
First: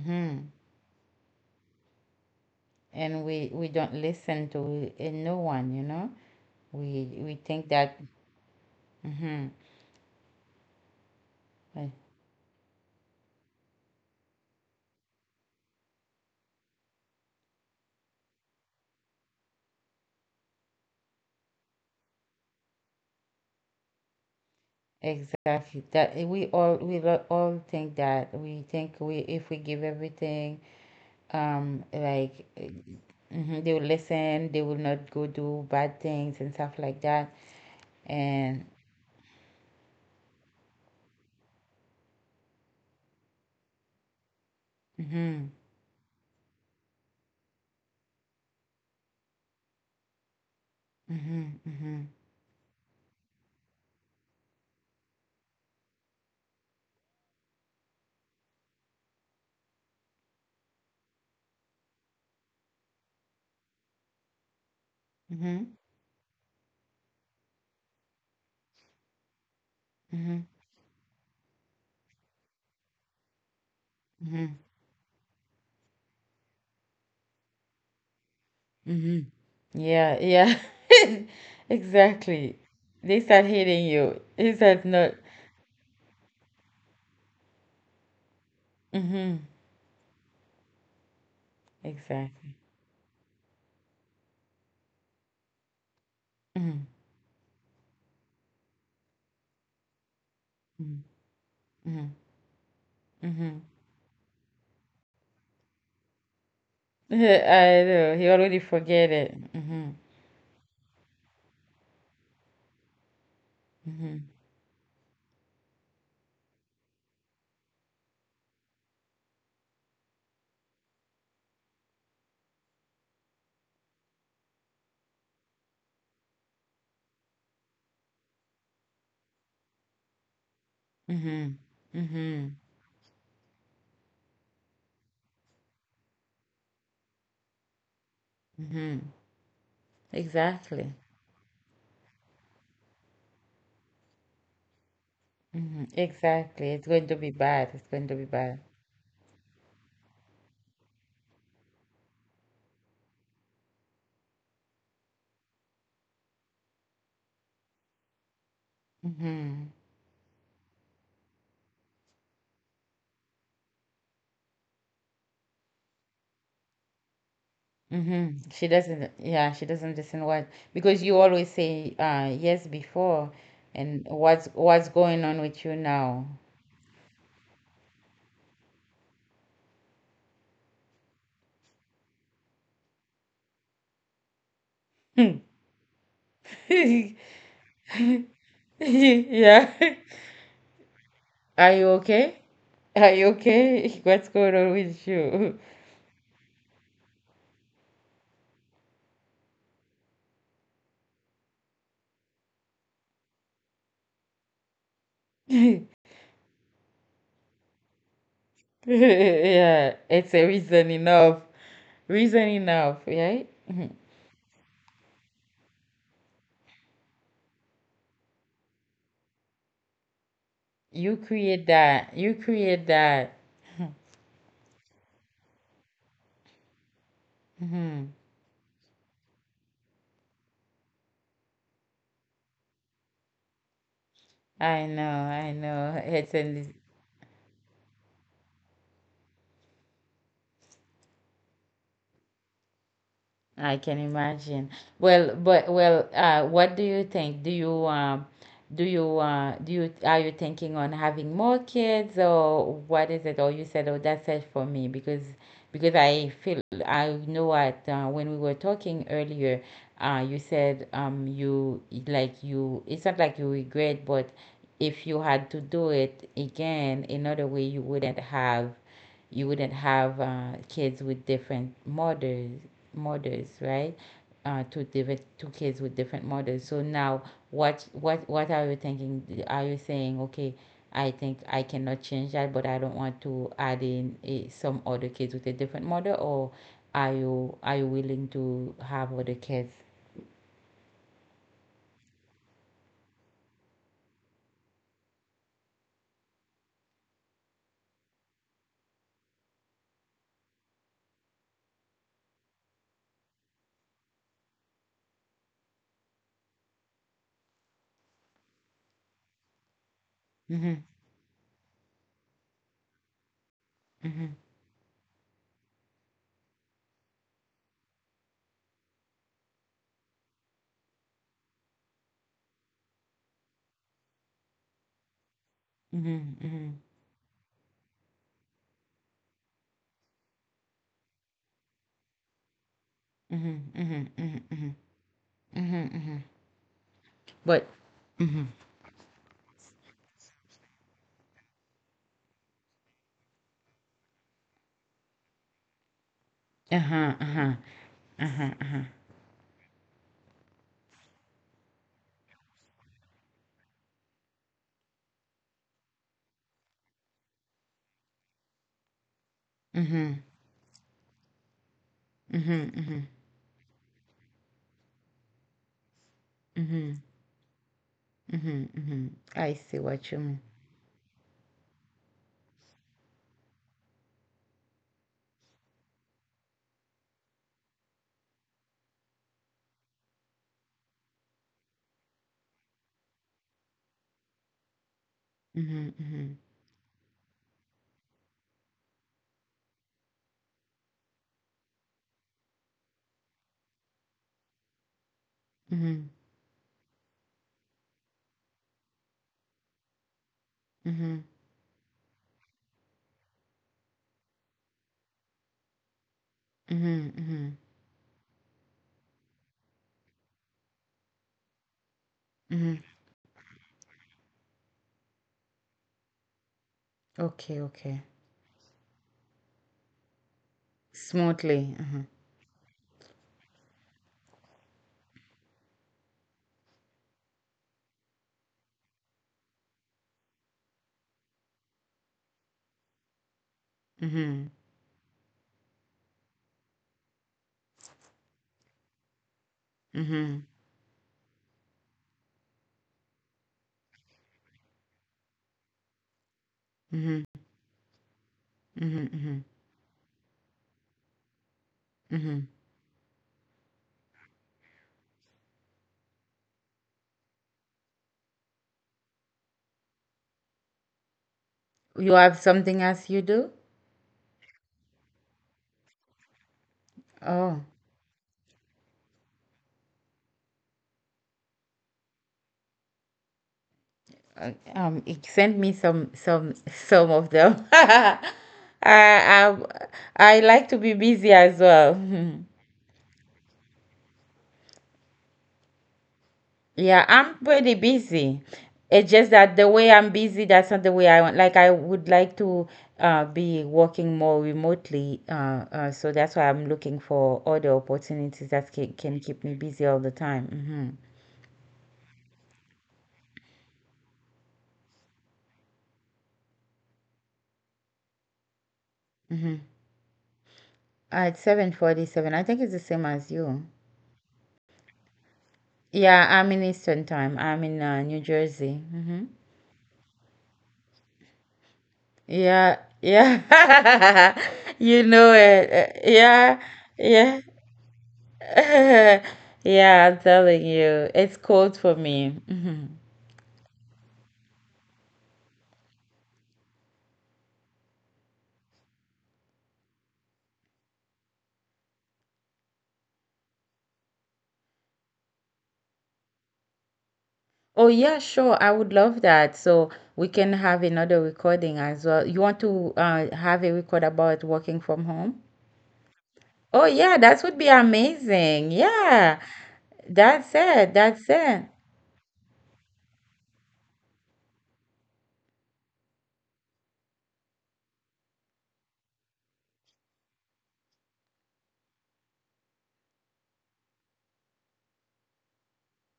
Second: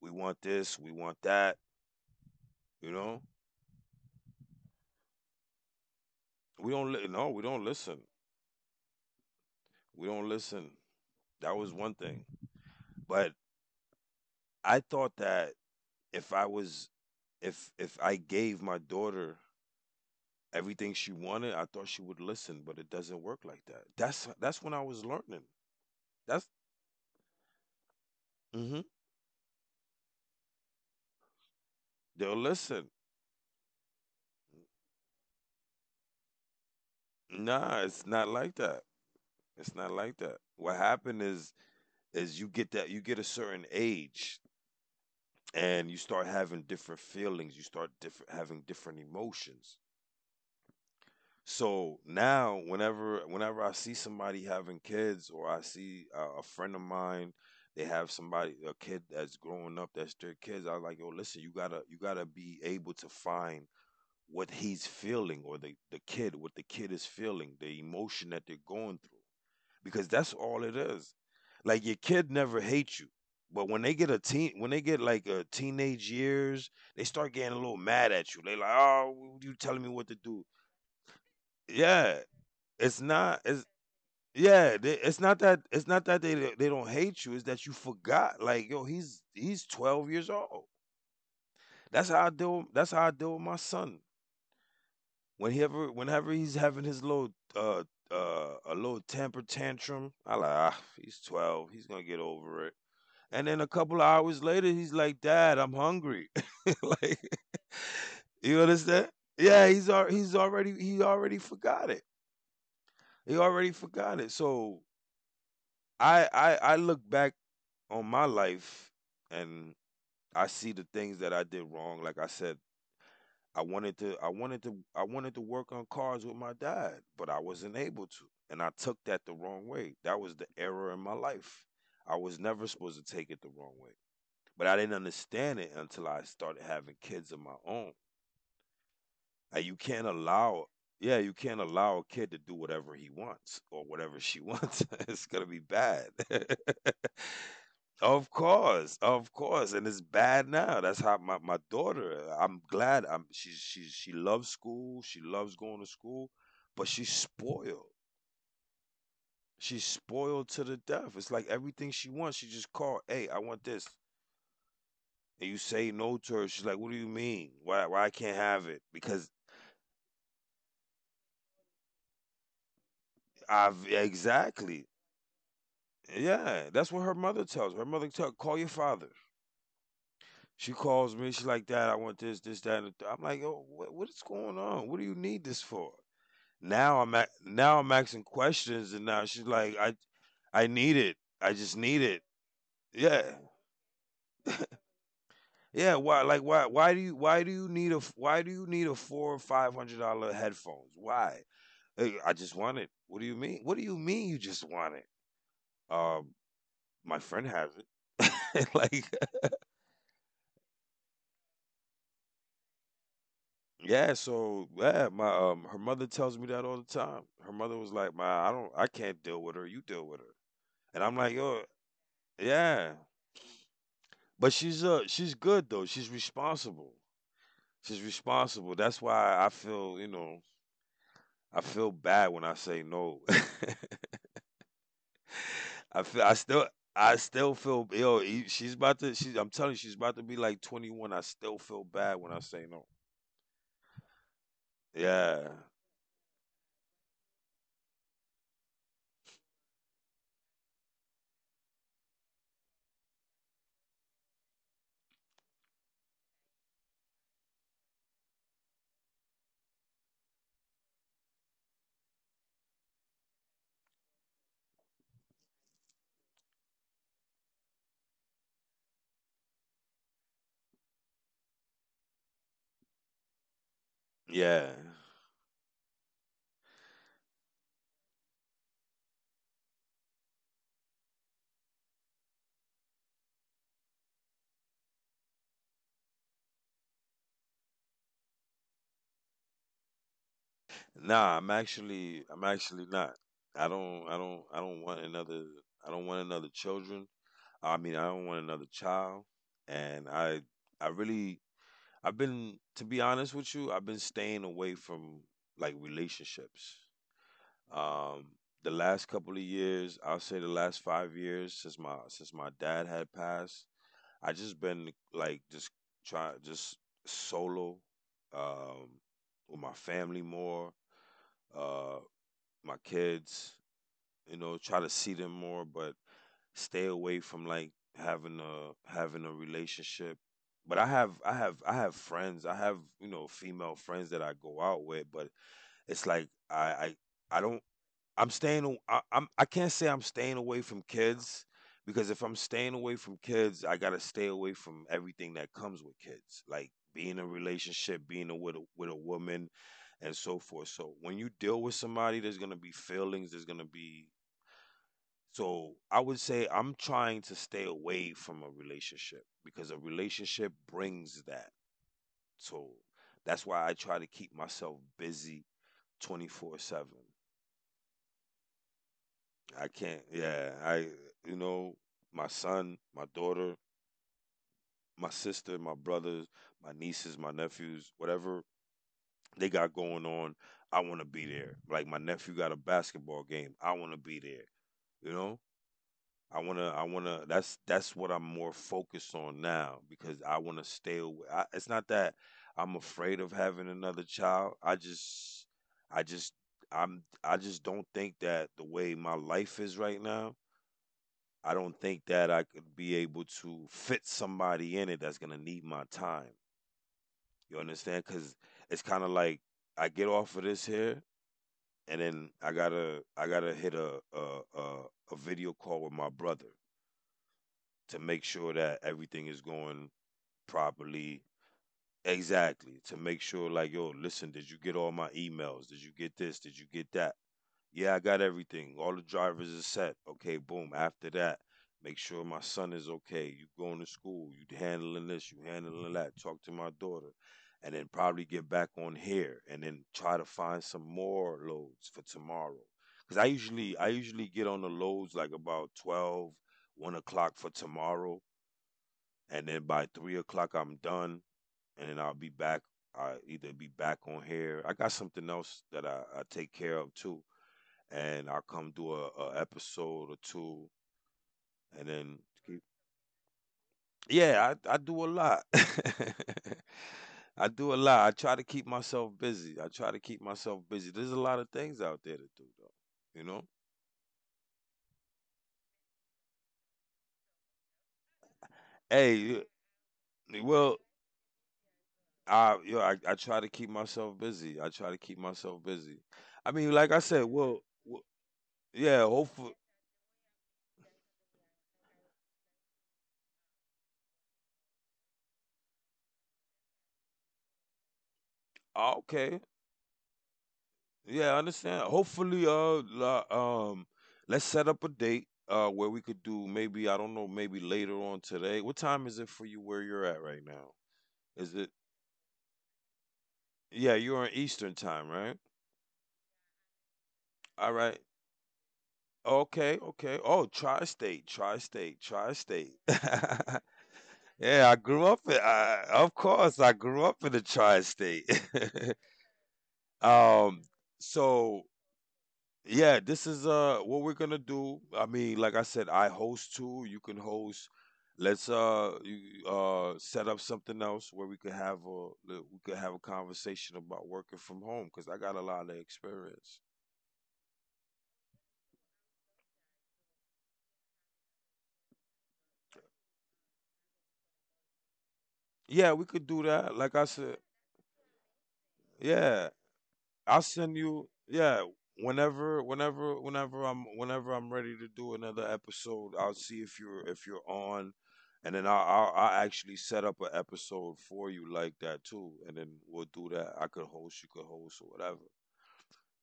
S2: we want this, we want that, you know?
S1: And we don't listen to no one. You know,
S2: We don't li- no,
S1: we
S2: we don't
S1: think that.
S2: listen.
S1: Mm-hmm.
S2: We don't listen. That was one thing. But I thought that if I was if I gave my daughter everything she wanted, I thought she would listen, but it doesn't work like that. That's when I was learning.
S1: Exactly. That eh, we
S2: That's
S1: all we lo- all think that we
S2: mm-hmm.
S1: think we if we give everything, um,
S2: They'll
S1: like, uh,
S2: listen.
S1: mm-hmm, they will listen. They will not go do bad things and stuff like that.
S2: Nah, it's not like
S1: And
S2: that. It's not like that. What happened is you get that you get a certain age
S1: mhm,
S2: and you start having different feelings. You start different having different emotions.
S1: mhm,
S2: So
S1: mhm,
S2: now, whenever I see somebody having kids, or I see a friend of mine, they have somebody a kid that's growing up that's their kids. I like, yo, listen, you gotta be able to find what he's feeling, or
S1: mhm,
S2: the kid, what the kid is feeling, the emotion that they're going through, because that's
S1: mhm,
S2: all it is. Like your kid never hates you, but when they get a teen,
S1: mhm,
S2: when they get like a teenage years, they start getting a little mad at you. They like,
S1: mhm.
S2: oh, you telling me what to
S1: Yeah,
S2: do?
S1: yeah.
S2: Yeah,
S1: Exactly.
S2: it's
S1: They
S2: not.
S1: start
S2: It's
S1: hitting you. Is
S2: yeah.
S1: that
S2: It's
S1: not?
S2: not that. It's not that they don't hate you. It's that you forgot. Like yo,
S1: Mhm.
S2: he's 12 years old. That's how I deal.
S1: Exactly.
S2: That's how I deal with my son. Whenever he's having
S1: Mhm.
S2: his little uh a little temper tantrum, I like ah
S1: Mhm.
S2: he's 12. He's gonna
S1: Mhm.
S2: get over it. And then
S1: Mhm.
S2: a couple of hours later, he's like, "Dad, I'm hungry."
S1: I
S2: like,
S1: know. He already
S2: you
S1: forget
S2: understand?
S1: it. Mhm.
S2: Yeah, he's already he already forgot it. He
S1: Mhm.
S2: already forgot it. So I look back on my life and I see the things that I did wrong. Like I said, I wanted to work on cars with my dad, but I wasn't able to. And I took that the wrong way. That was the error in my
S1: Mhm.
S2: life. I was
S1: Mhm.
S2: never supposed to take it the wrong way. But I didn't understand it until I started having kids of my own.
S1: Mhm.
S2: Like you can't allow,
S1: Exactly.
S2: yeah, you can't allow a kid to do whatever he wants or whatever she wants. It's gonna be
S1: Mhm.
S2: bad.
S1: Exactly. It's going to be bad. It's going to be bad.
S2: Of course, and it's bad now. My daughter. I'm glad. I'm she loves school. She loves going to school, but she's spoiled.
S1: Mhm.
S2: She's spoiled to the death. It's like everything she wants, she just call. Hey, I want this, and you say no to her. She's like, "What do you mean? Why I can't
S1: hmm
S2: have
S1: She
S2: it?
S1: doesn't,
S2: Because
S1: yeah, she doesn't listen what because you always say yes before
S2: I've
S1: and
S2: exactly.
S1: what's going on with you now?
S2: Yeah, that's what her mother tells her. Her mother tell call your father. She calls me. She's like, Dad, I want this, this, that. And the th-" I'm like, Yo, what is going on? What do you
S1: Hmm.
S2: need this for? Now I'm asking questions, and now she's
S1: Yeah.
S2: like, I need it. I just
S1: Are you
S2: need it.
S1: okay? Are you
S2: Yeah,
S1: okay? What's going on with you?
S2: yeah. Why? Like why? Why do you? Why do you need a four or five hundred dollar headphones? Why? "Hey, I just want it. What do you mean? What do you mean you just want it? Um, my friend has it. like,
S1: Yeah, it's a reason enough. Reason enough, right? Mhm.
S2: yeah, so yeah, my her mother tells me that all the time. Her mother was like, "My, I can't deal with her. You deal with her." And I'm
S1: You
S2: like, "Yo,
S1: create that. You create
S2: yeah."
S1: that.
S2: But she's good though. She's responsible. She's
S1: Hmm
S2: responsible. That's why I feel, you know, I feel bad when I say no.
S1: I know, I
S2: I
S1: know.
S2: feel I
S1: It's
S2: still
S1: a.
S2: I still feel yo, she's about to she's I'm telling you she's about to be like 21. I still feel bad when I say no.
S1: I can imagine. Well,
S2: Yeah.
S1: but well, what do you think? Do you do you are you thinking on having more kids or what is it? Or you said, oh, that's it for me because I feel I know what. When we were talking earlier, you said you like you it's not like you regret, but if you had to do it again another way, you wouldn't have kids with different mothers models, right?
S2: Yeah.
S1: Two different two kids with different models. So now, what are you thinking? Are you saying, okay, I think I cannot change that, but I don't want to add in a, some other kids with a different model, or are you willing to have other kids?
S2: Nah, I'm actually not. I don't want another I don't want another children. I mean, I don't want another child. And I really I've been to be honest with you, I've been staying away from like relationships. Um the last couple of years, I'll say the
S1: Mm-hmm,
S2: last 5 years since my dad had passed, I
S1: mm-hmm,
S2: just been like just try just solo um with my family more. Uh my kids, you know, try to see them more, but
S1: mm-hmm, mm-hmm,
S2: stay away from like having a relationship. But I have friends. I have, you know,
S1: mm-hmm,
S2: female
S1: mm-hmm,
S2: friends that I
S1: mm-hmm,
S2: go out with, but
S1: mm-hmm,
S2: it's
S1: mm-hmm.
S2: like I don't
S1: But Mm-hmm.
S2: I'm I can't say I'm staying away from kids, because if I'm staying away from kids, I gotta stay away from everything that comes with kids, like being in
S1: Uh-huh,
S2: a
S1: uh-huh,
S2: relationship,
S1: uh-huh, uh-huh.
S2: with a woman, and so forth. So when you deal with somebody, there's gonna be feelings, there's gonna be so I would say I'm trying to stay away from a relationship because a
S1: Mm-hmm.
S2: relationship brings that.
S1: Mm-hmm.
S2: So
S1: Mm-hmm.
S2: that's why I try to keep myself busy
S1: Mm-hmm.
S2: 24/7.
S1: Mhm, mhm. I
S2: I
S1: see
S2: can't.
S1: what you mean.
S2: Yeah, I you know my son, my daughter, my sister, my brothers, my nieces, my nephews, whatever they got going on, I want to be there. Like my nephew got a basketball game, I want to be there. You know,
S1: Mhm,
S2: I
S1: mhm.
S2: wanna, I wanna. That's what I'm more focused on now because I want to stay away. It's not that I'm afraid of having another child. I
S1: Mhm,
S2: just, I just don't think that the way my life is right now.
S1: mhm.
S2: I don't think that I could be able to fit somebody in it that's gonna need my time.
S1: Mhm,
S2: You
S1: mhm.
S2: understand? Cause it's kind of like I get off of this here, and then I
S1: Mhm.
S2: gotta I gotta hit a video call with my brother
S1: Okay,
S2: to
S1: okay.
S2: make sure that everything is going properly.
S1: Smoothly. Mhm.
S2: Exactly. To make sure, like, yo, listen, did you get all my emails? Did you get this? Did you get that? Yeah, I got everything. All the drivers are set. Okay, boom. After that, make sure my son is okay. You going to school.
S1: Mhm.
S2: You handling this. You handling that. Talk to my daughter, and then probably get back on here, and then try to
S1: Mhm.
S2: find some more loads for tomorrow. Cause I usually get on the loads like about 12, one
S1: Mhm.
S2: o'clock for tomorrow,
S1: Mhm.
S2: and
S1: Mhm.
S2: then by 3 o'clock I'm done, and then I'll be
S1: Mhm.
S2: back. I either be back on here. I got something else that I take care of too, and I come do a episode or two, and
S1: You
S2: then
S1: have
S2: keep.
S1: something else you do?
S2: Yeah, I do a lot. I
S1: Oh,
S2: do a lot. I try to keep myself busy. I try to keep myself busy. There's a lot of things out there to do, though. You know.
S1: it sent me some of them.
S2: Hey,
S1: I
S2: y-
S1: I like
S2: well,
S1: to be busy as well.
S2: I you know, I try to keep myself busy. I try to keep myself busy. I mean, like I
S1: Yeah,
S2: said,
S1: I'm
S2: well,
S1: pretty
S2: well
S1: busy.
S2: yeah,
S1: It's just
S2: hopefully.
S1: that the way I'm busy, that's not the way I want. Like I would like to be working more remotely, so that's why I'm looking for other opportunities that can
S2: Okay,
S1: keep me busy all the time. Mm-hmm.
S2: yeah, I understand. Hopefully, let's set up a date where we could do, maybe I don't know, maybe later on today. What time is it for you
S1: Mm-hmm.
S2: where you're at right now?
S1: uh hmm At
S2: Is it?
S1: 7:47, I think it's the same as you.
S2: Yeah, you're in Eastern time, right?
S1: Yeah, I'm in Eastern Time. I'm
S2: All
S1: in
S2: right.
S1: New Jersey. Mm-hmm.
S2: Okay. Okay. Oh, tri-state, tri-state,
S1: Yeah,
S2: tri-state.
S1: yeah.
S2: Yeah, I
S1: You
S2: grew up in.
S1: know it.
S2: I, of course,
S1: Yeah,
S2: I grew up in the
S1: yeah.
S2: tri-state.
S1: Yeah, I'm
S2: um.
S1: telling you, it's
S2: So
S1: cold for me. Mhm.
S2: yeah, this is what we're gonna do. I mean, like I said, I host too. You can host. Let's set up something else where we could have a conversation about working from home because I got a lot of experience.
S1: Oh, yeah, sure. I would love that. So we can have another recording as well. You want to have a record about working from home?
S2: Yeah, we could do that.
S1: Oh,
S2: Like I
S1: yeah,
S2: said,
S1: that would be amazing. Yeah,
S2: yeah. I'll
S1: that's
S2: send
S1: it.
S2: you.
S1: That's
S2: Yeah,
S1: it.
S2: whenever I'm ready to do another episode, I'll see if you're on, and then I'll actually set up an episode for you like that too, and then we'll do that. I could host, you could host, or whatever.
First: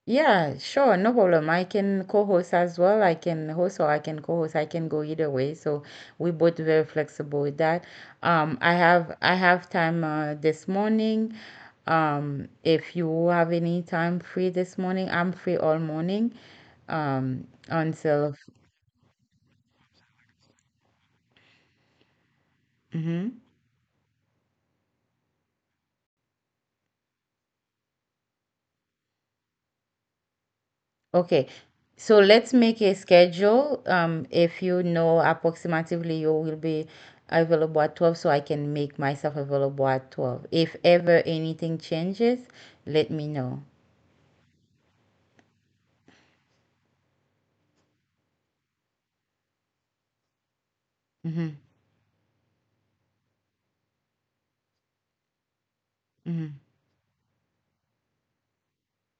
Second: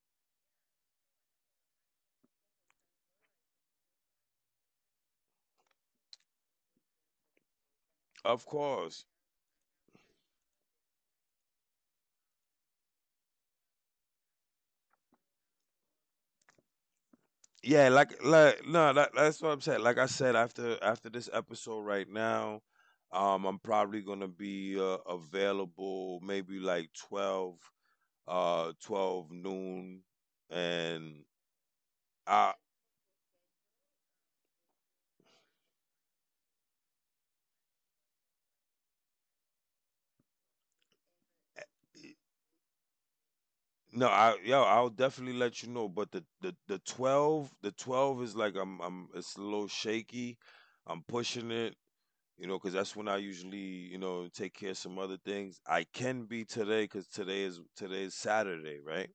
S1: Yeah, sure, no problem. I can co-host as well. I can host or I can co-host. I can go either way. So we both very flexible with that.
S2: Of course.
S1: I have time this morning. If you have any time free this morning, I'm free all morning.
S2: Yeah, like
S1: Until
S2: like no, that's what I'm saying. Like I said, after this episode right now,
S1: mm-hmm.
S2: I'm probably gonna be available maybe like 12, 12 noon, and
S1: Okay, so let's
S2: I
S1: make a schedule. If you know approximately you will be available at 12, so I can make myself available at 12. If ever anything changes, let me know.
S2: no, I yo, I'll definitely let you know. But the 12, the 12 is like I'm it's a little shaky. I'm pushing
S1: Mm-hmm.
S2: it, you know, because that's when I usually, you know, take care of some other things. I can be
S1: Mm-hmm.
S2: today because today is Saturday, right?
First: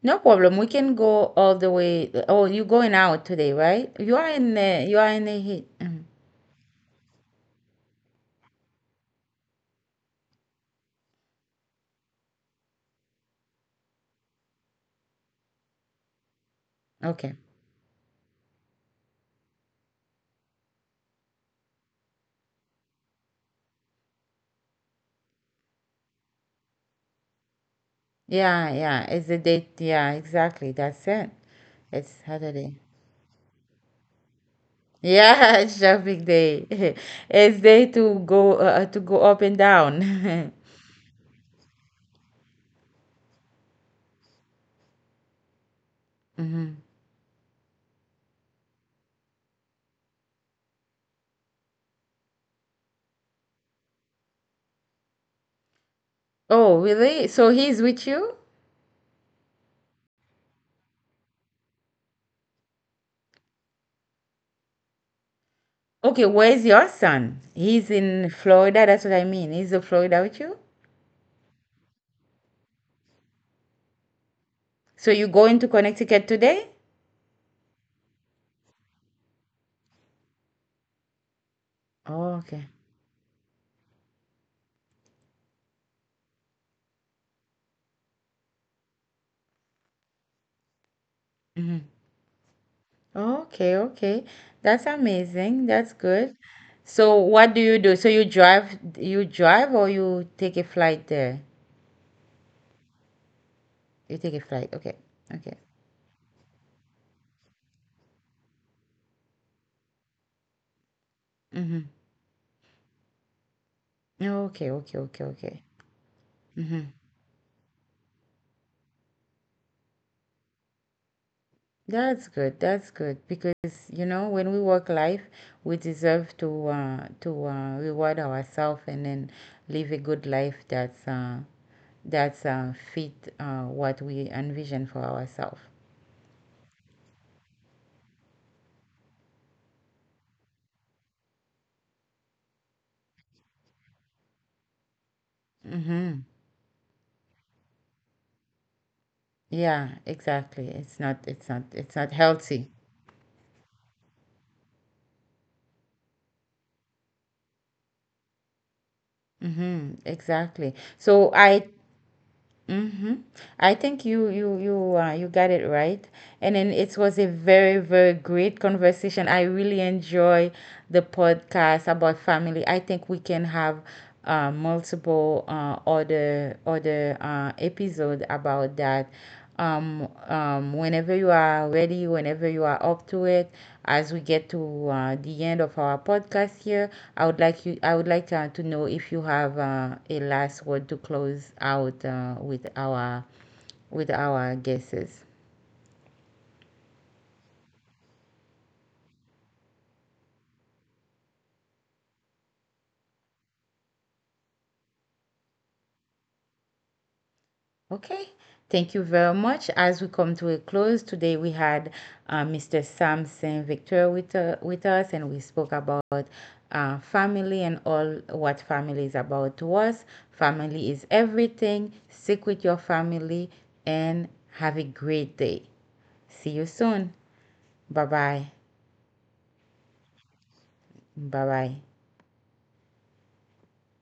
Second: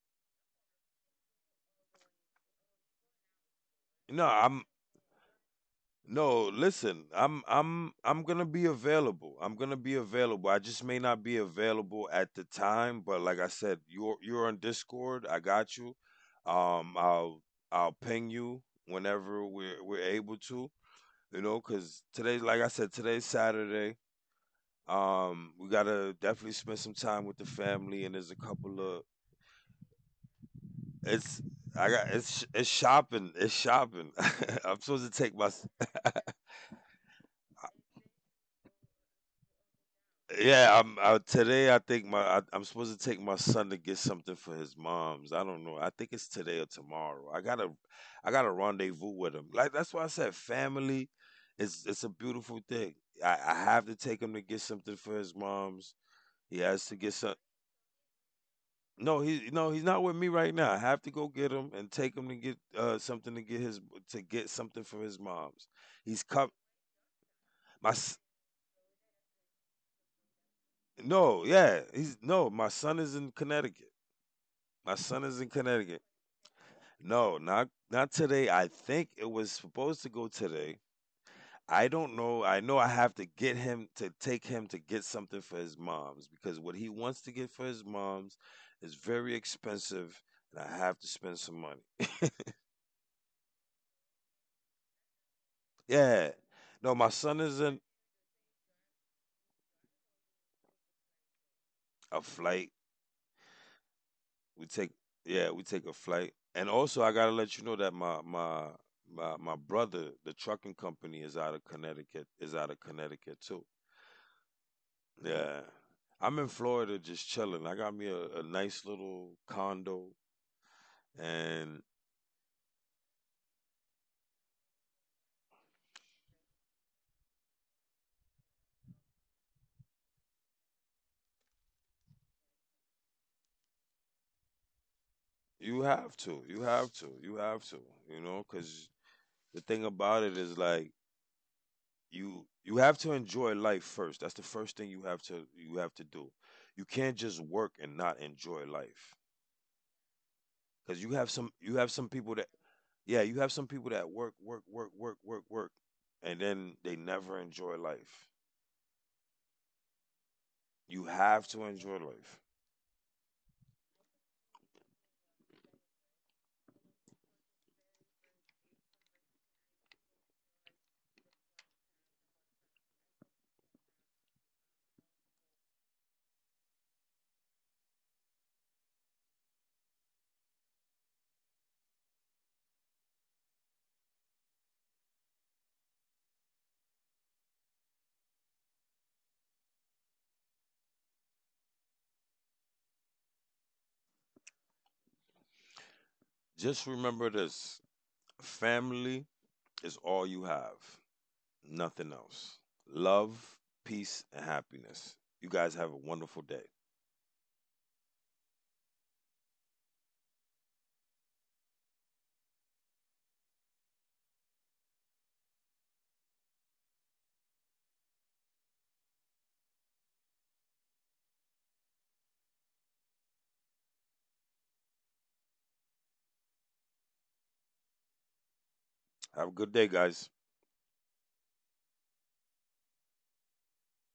S1: No problem. We can go all the way. Oh, you going out today, right? You
S2: No,
S1: are in
S2: I'm
S1: the, you are in the heat. Mhm.
S2: No, listen, I'm gonna be available. I'm gonna be available. I just may not be available at the time, but like I said, you're on Discord. I got you. Um,
S1: Okay.
S2: I'll I'll ping you whenever we're able to. You know, because today, like I said, today's Saturday. We gotta definitely spend some time with the family, and there's a
S1: Yeah,
S2: couple of
S1: yeah. It's a date. Yeah, exactly. That's it.
S2: it's I got,
S1: It's
S2: it's
S1: Saturday.
S2: shopping. It's shopping. I'm supposed to take my
S1: Yeah, shopping day. It's day to go up and down.
S2: Yeah, I'm today. I'm supposed to take my son to get something for his mom's. I don't know. I think it's today or
S1: Mhm.
S2: tomorrow. I got a rendezvous with him. Like that's why I said family is, it's a beautiful thing. I have to take him to get something for his mom's. He
S1: Oh,
S2: has to get
S1: really?
S2: some.
S1: So he's with you?
S2: No, he's not with me right now. I have to go get him and take him to get something to get something for his mom's. He's
S1: Okay,
S2: come
S1: where's your son? He's
S2: my s-
S1: in Florida. That's what I mean. He's in Florida with you?
S2: no, yeah, he's no. My son is in Connecticut. My
S1: So
S2: son
S1: you
S2: is in
S1: going to
S2: Connecticut.
S1: Connecticut today?
S2: No, not not today. I think it was supposed to go today. I don't
S1: Oh,
S2: know. I
S1: okay.
S2: know I have to get him to take him to get something for his mom's because what he wants to get for his mom's is very expensive and I have to spend some money.
S1: hmm Okay, okay. That's amazing. That's
S2: Yeah.
S1: good.
S2: No, my
S1: So
S2: son
S1: what
S2: is
S1: do you
S2: in
S1: do? So you drive or you take a flight there?
S2: A flight.
S1: You take a
S2: We
S1: flight.
S2: take
S1: Okay.
S2: yeah,
S1: Okay.
S2: we take a flight. And also I gotta let you know that my brother, the trucking company, is out of
S1: Mm-hmm.
S2: Connecticut, too.
S1: Okay, okay, okay,
S2: Yeah.
S1: okay.
S2: I'm in
S1: Mhm.
S2: Florida just chilling. I got me a nice little condo, and
S1: That's good. That's good because you know when we work life, we deserve to to reward ourselves and then live a good life that's fit what we envision for ourselves.
S2: you have to, you know, because the thing about it is like you have to enjoy life first. That's the first thing you have to
S1: Mm-hmm.
S2: do. You can't just work and not enjoy life
S1: Yeah, exactly. It's
S2: because
S1: not. It's not.
S2: you have
S1: It's
S2: some
S1: not
S2: people that,
S1: healthy.
S2: yeah, you have some people that work, work, work, work, work, work, and then they never enjoy life.
S1: Mm-hmm. Exactly.
S2: You
S1: So
S2: have to
S1: I
S2: enjoy life.
S1: Mm-hmm. I think you got it right. And then it was a very great conversation. I really enjoy the podcast about family. I think we can have multiple other episode about that whenever you are ready, whenever you are up to it, as we get to the end of our podcast here, I would like to know if you have a last word to close out with our guesses.
S2: Just remember this. Family is all you have, nothing else. Love, peace, and happiness. You guys have a wonderful day.
S1: Okay, thank you very much. As we come to a close today, we had Mr. Sam Saint Victor with us, and we spoke about family and all what family is about to us. Family is everything. Stick with your family and have a great day. See you soon. Bye bye.
S2: Have a good day, guys.
S1: Bye bye.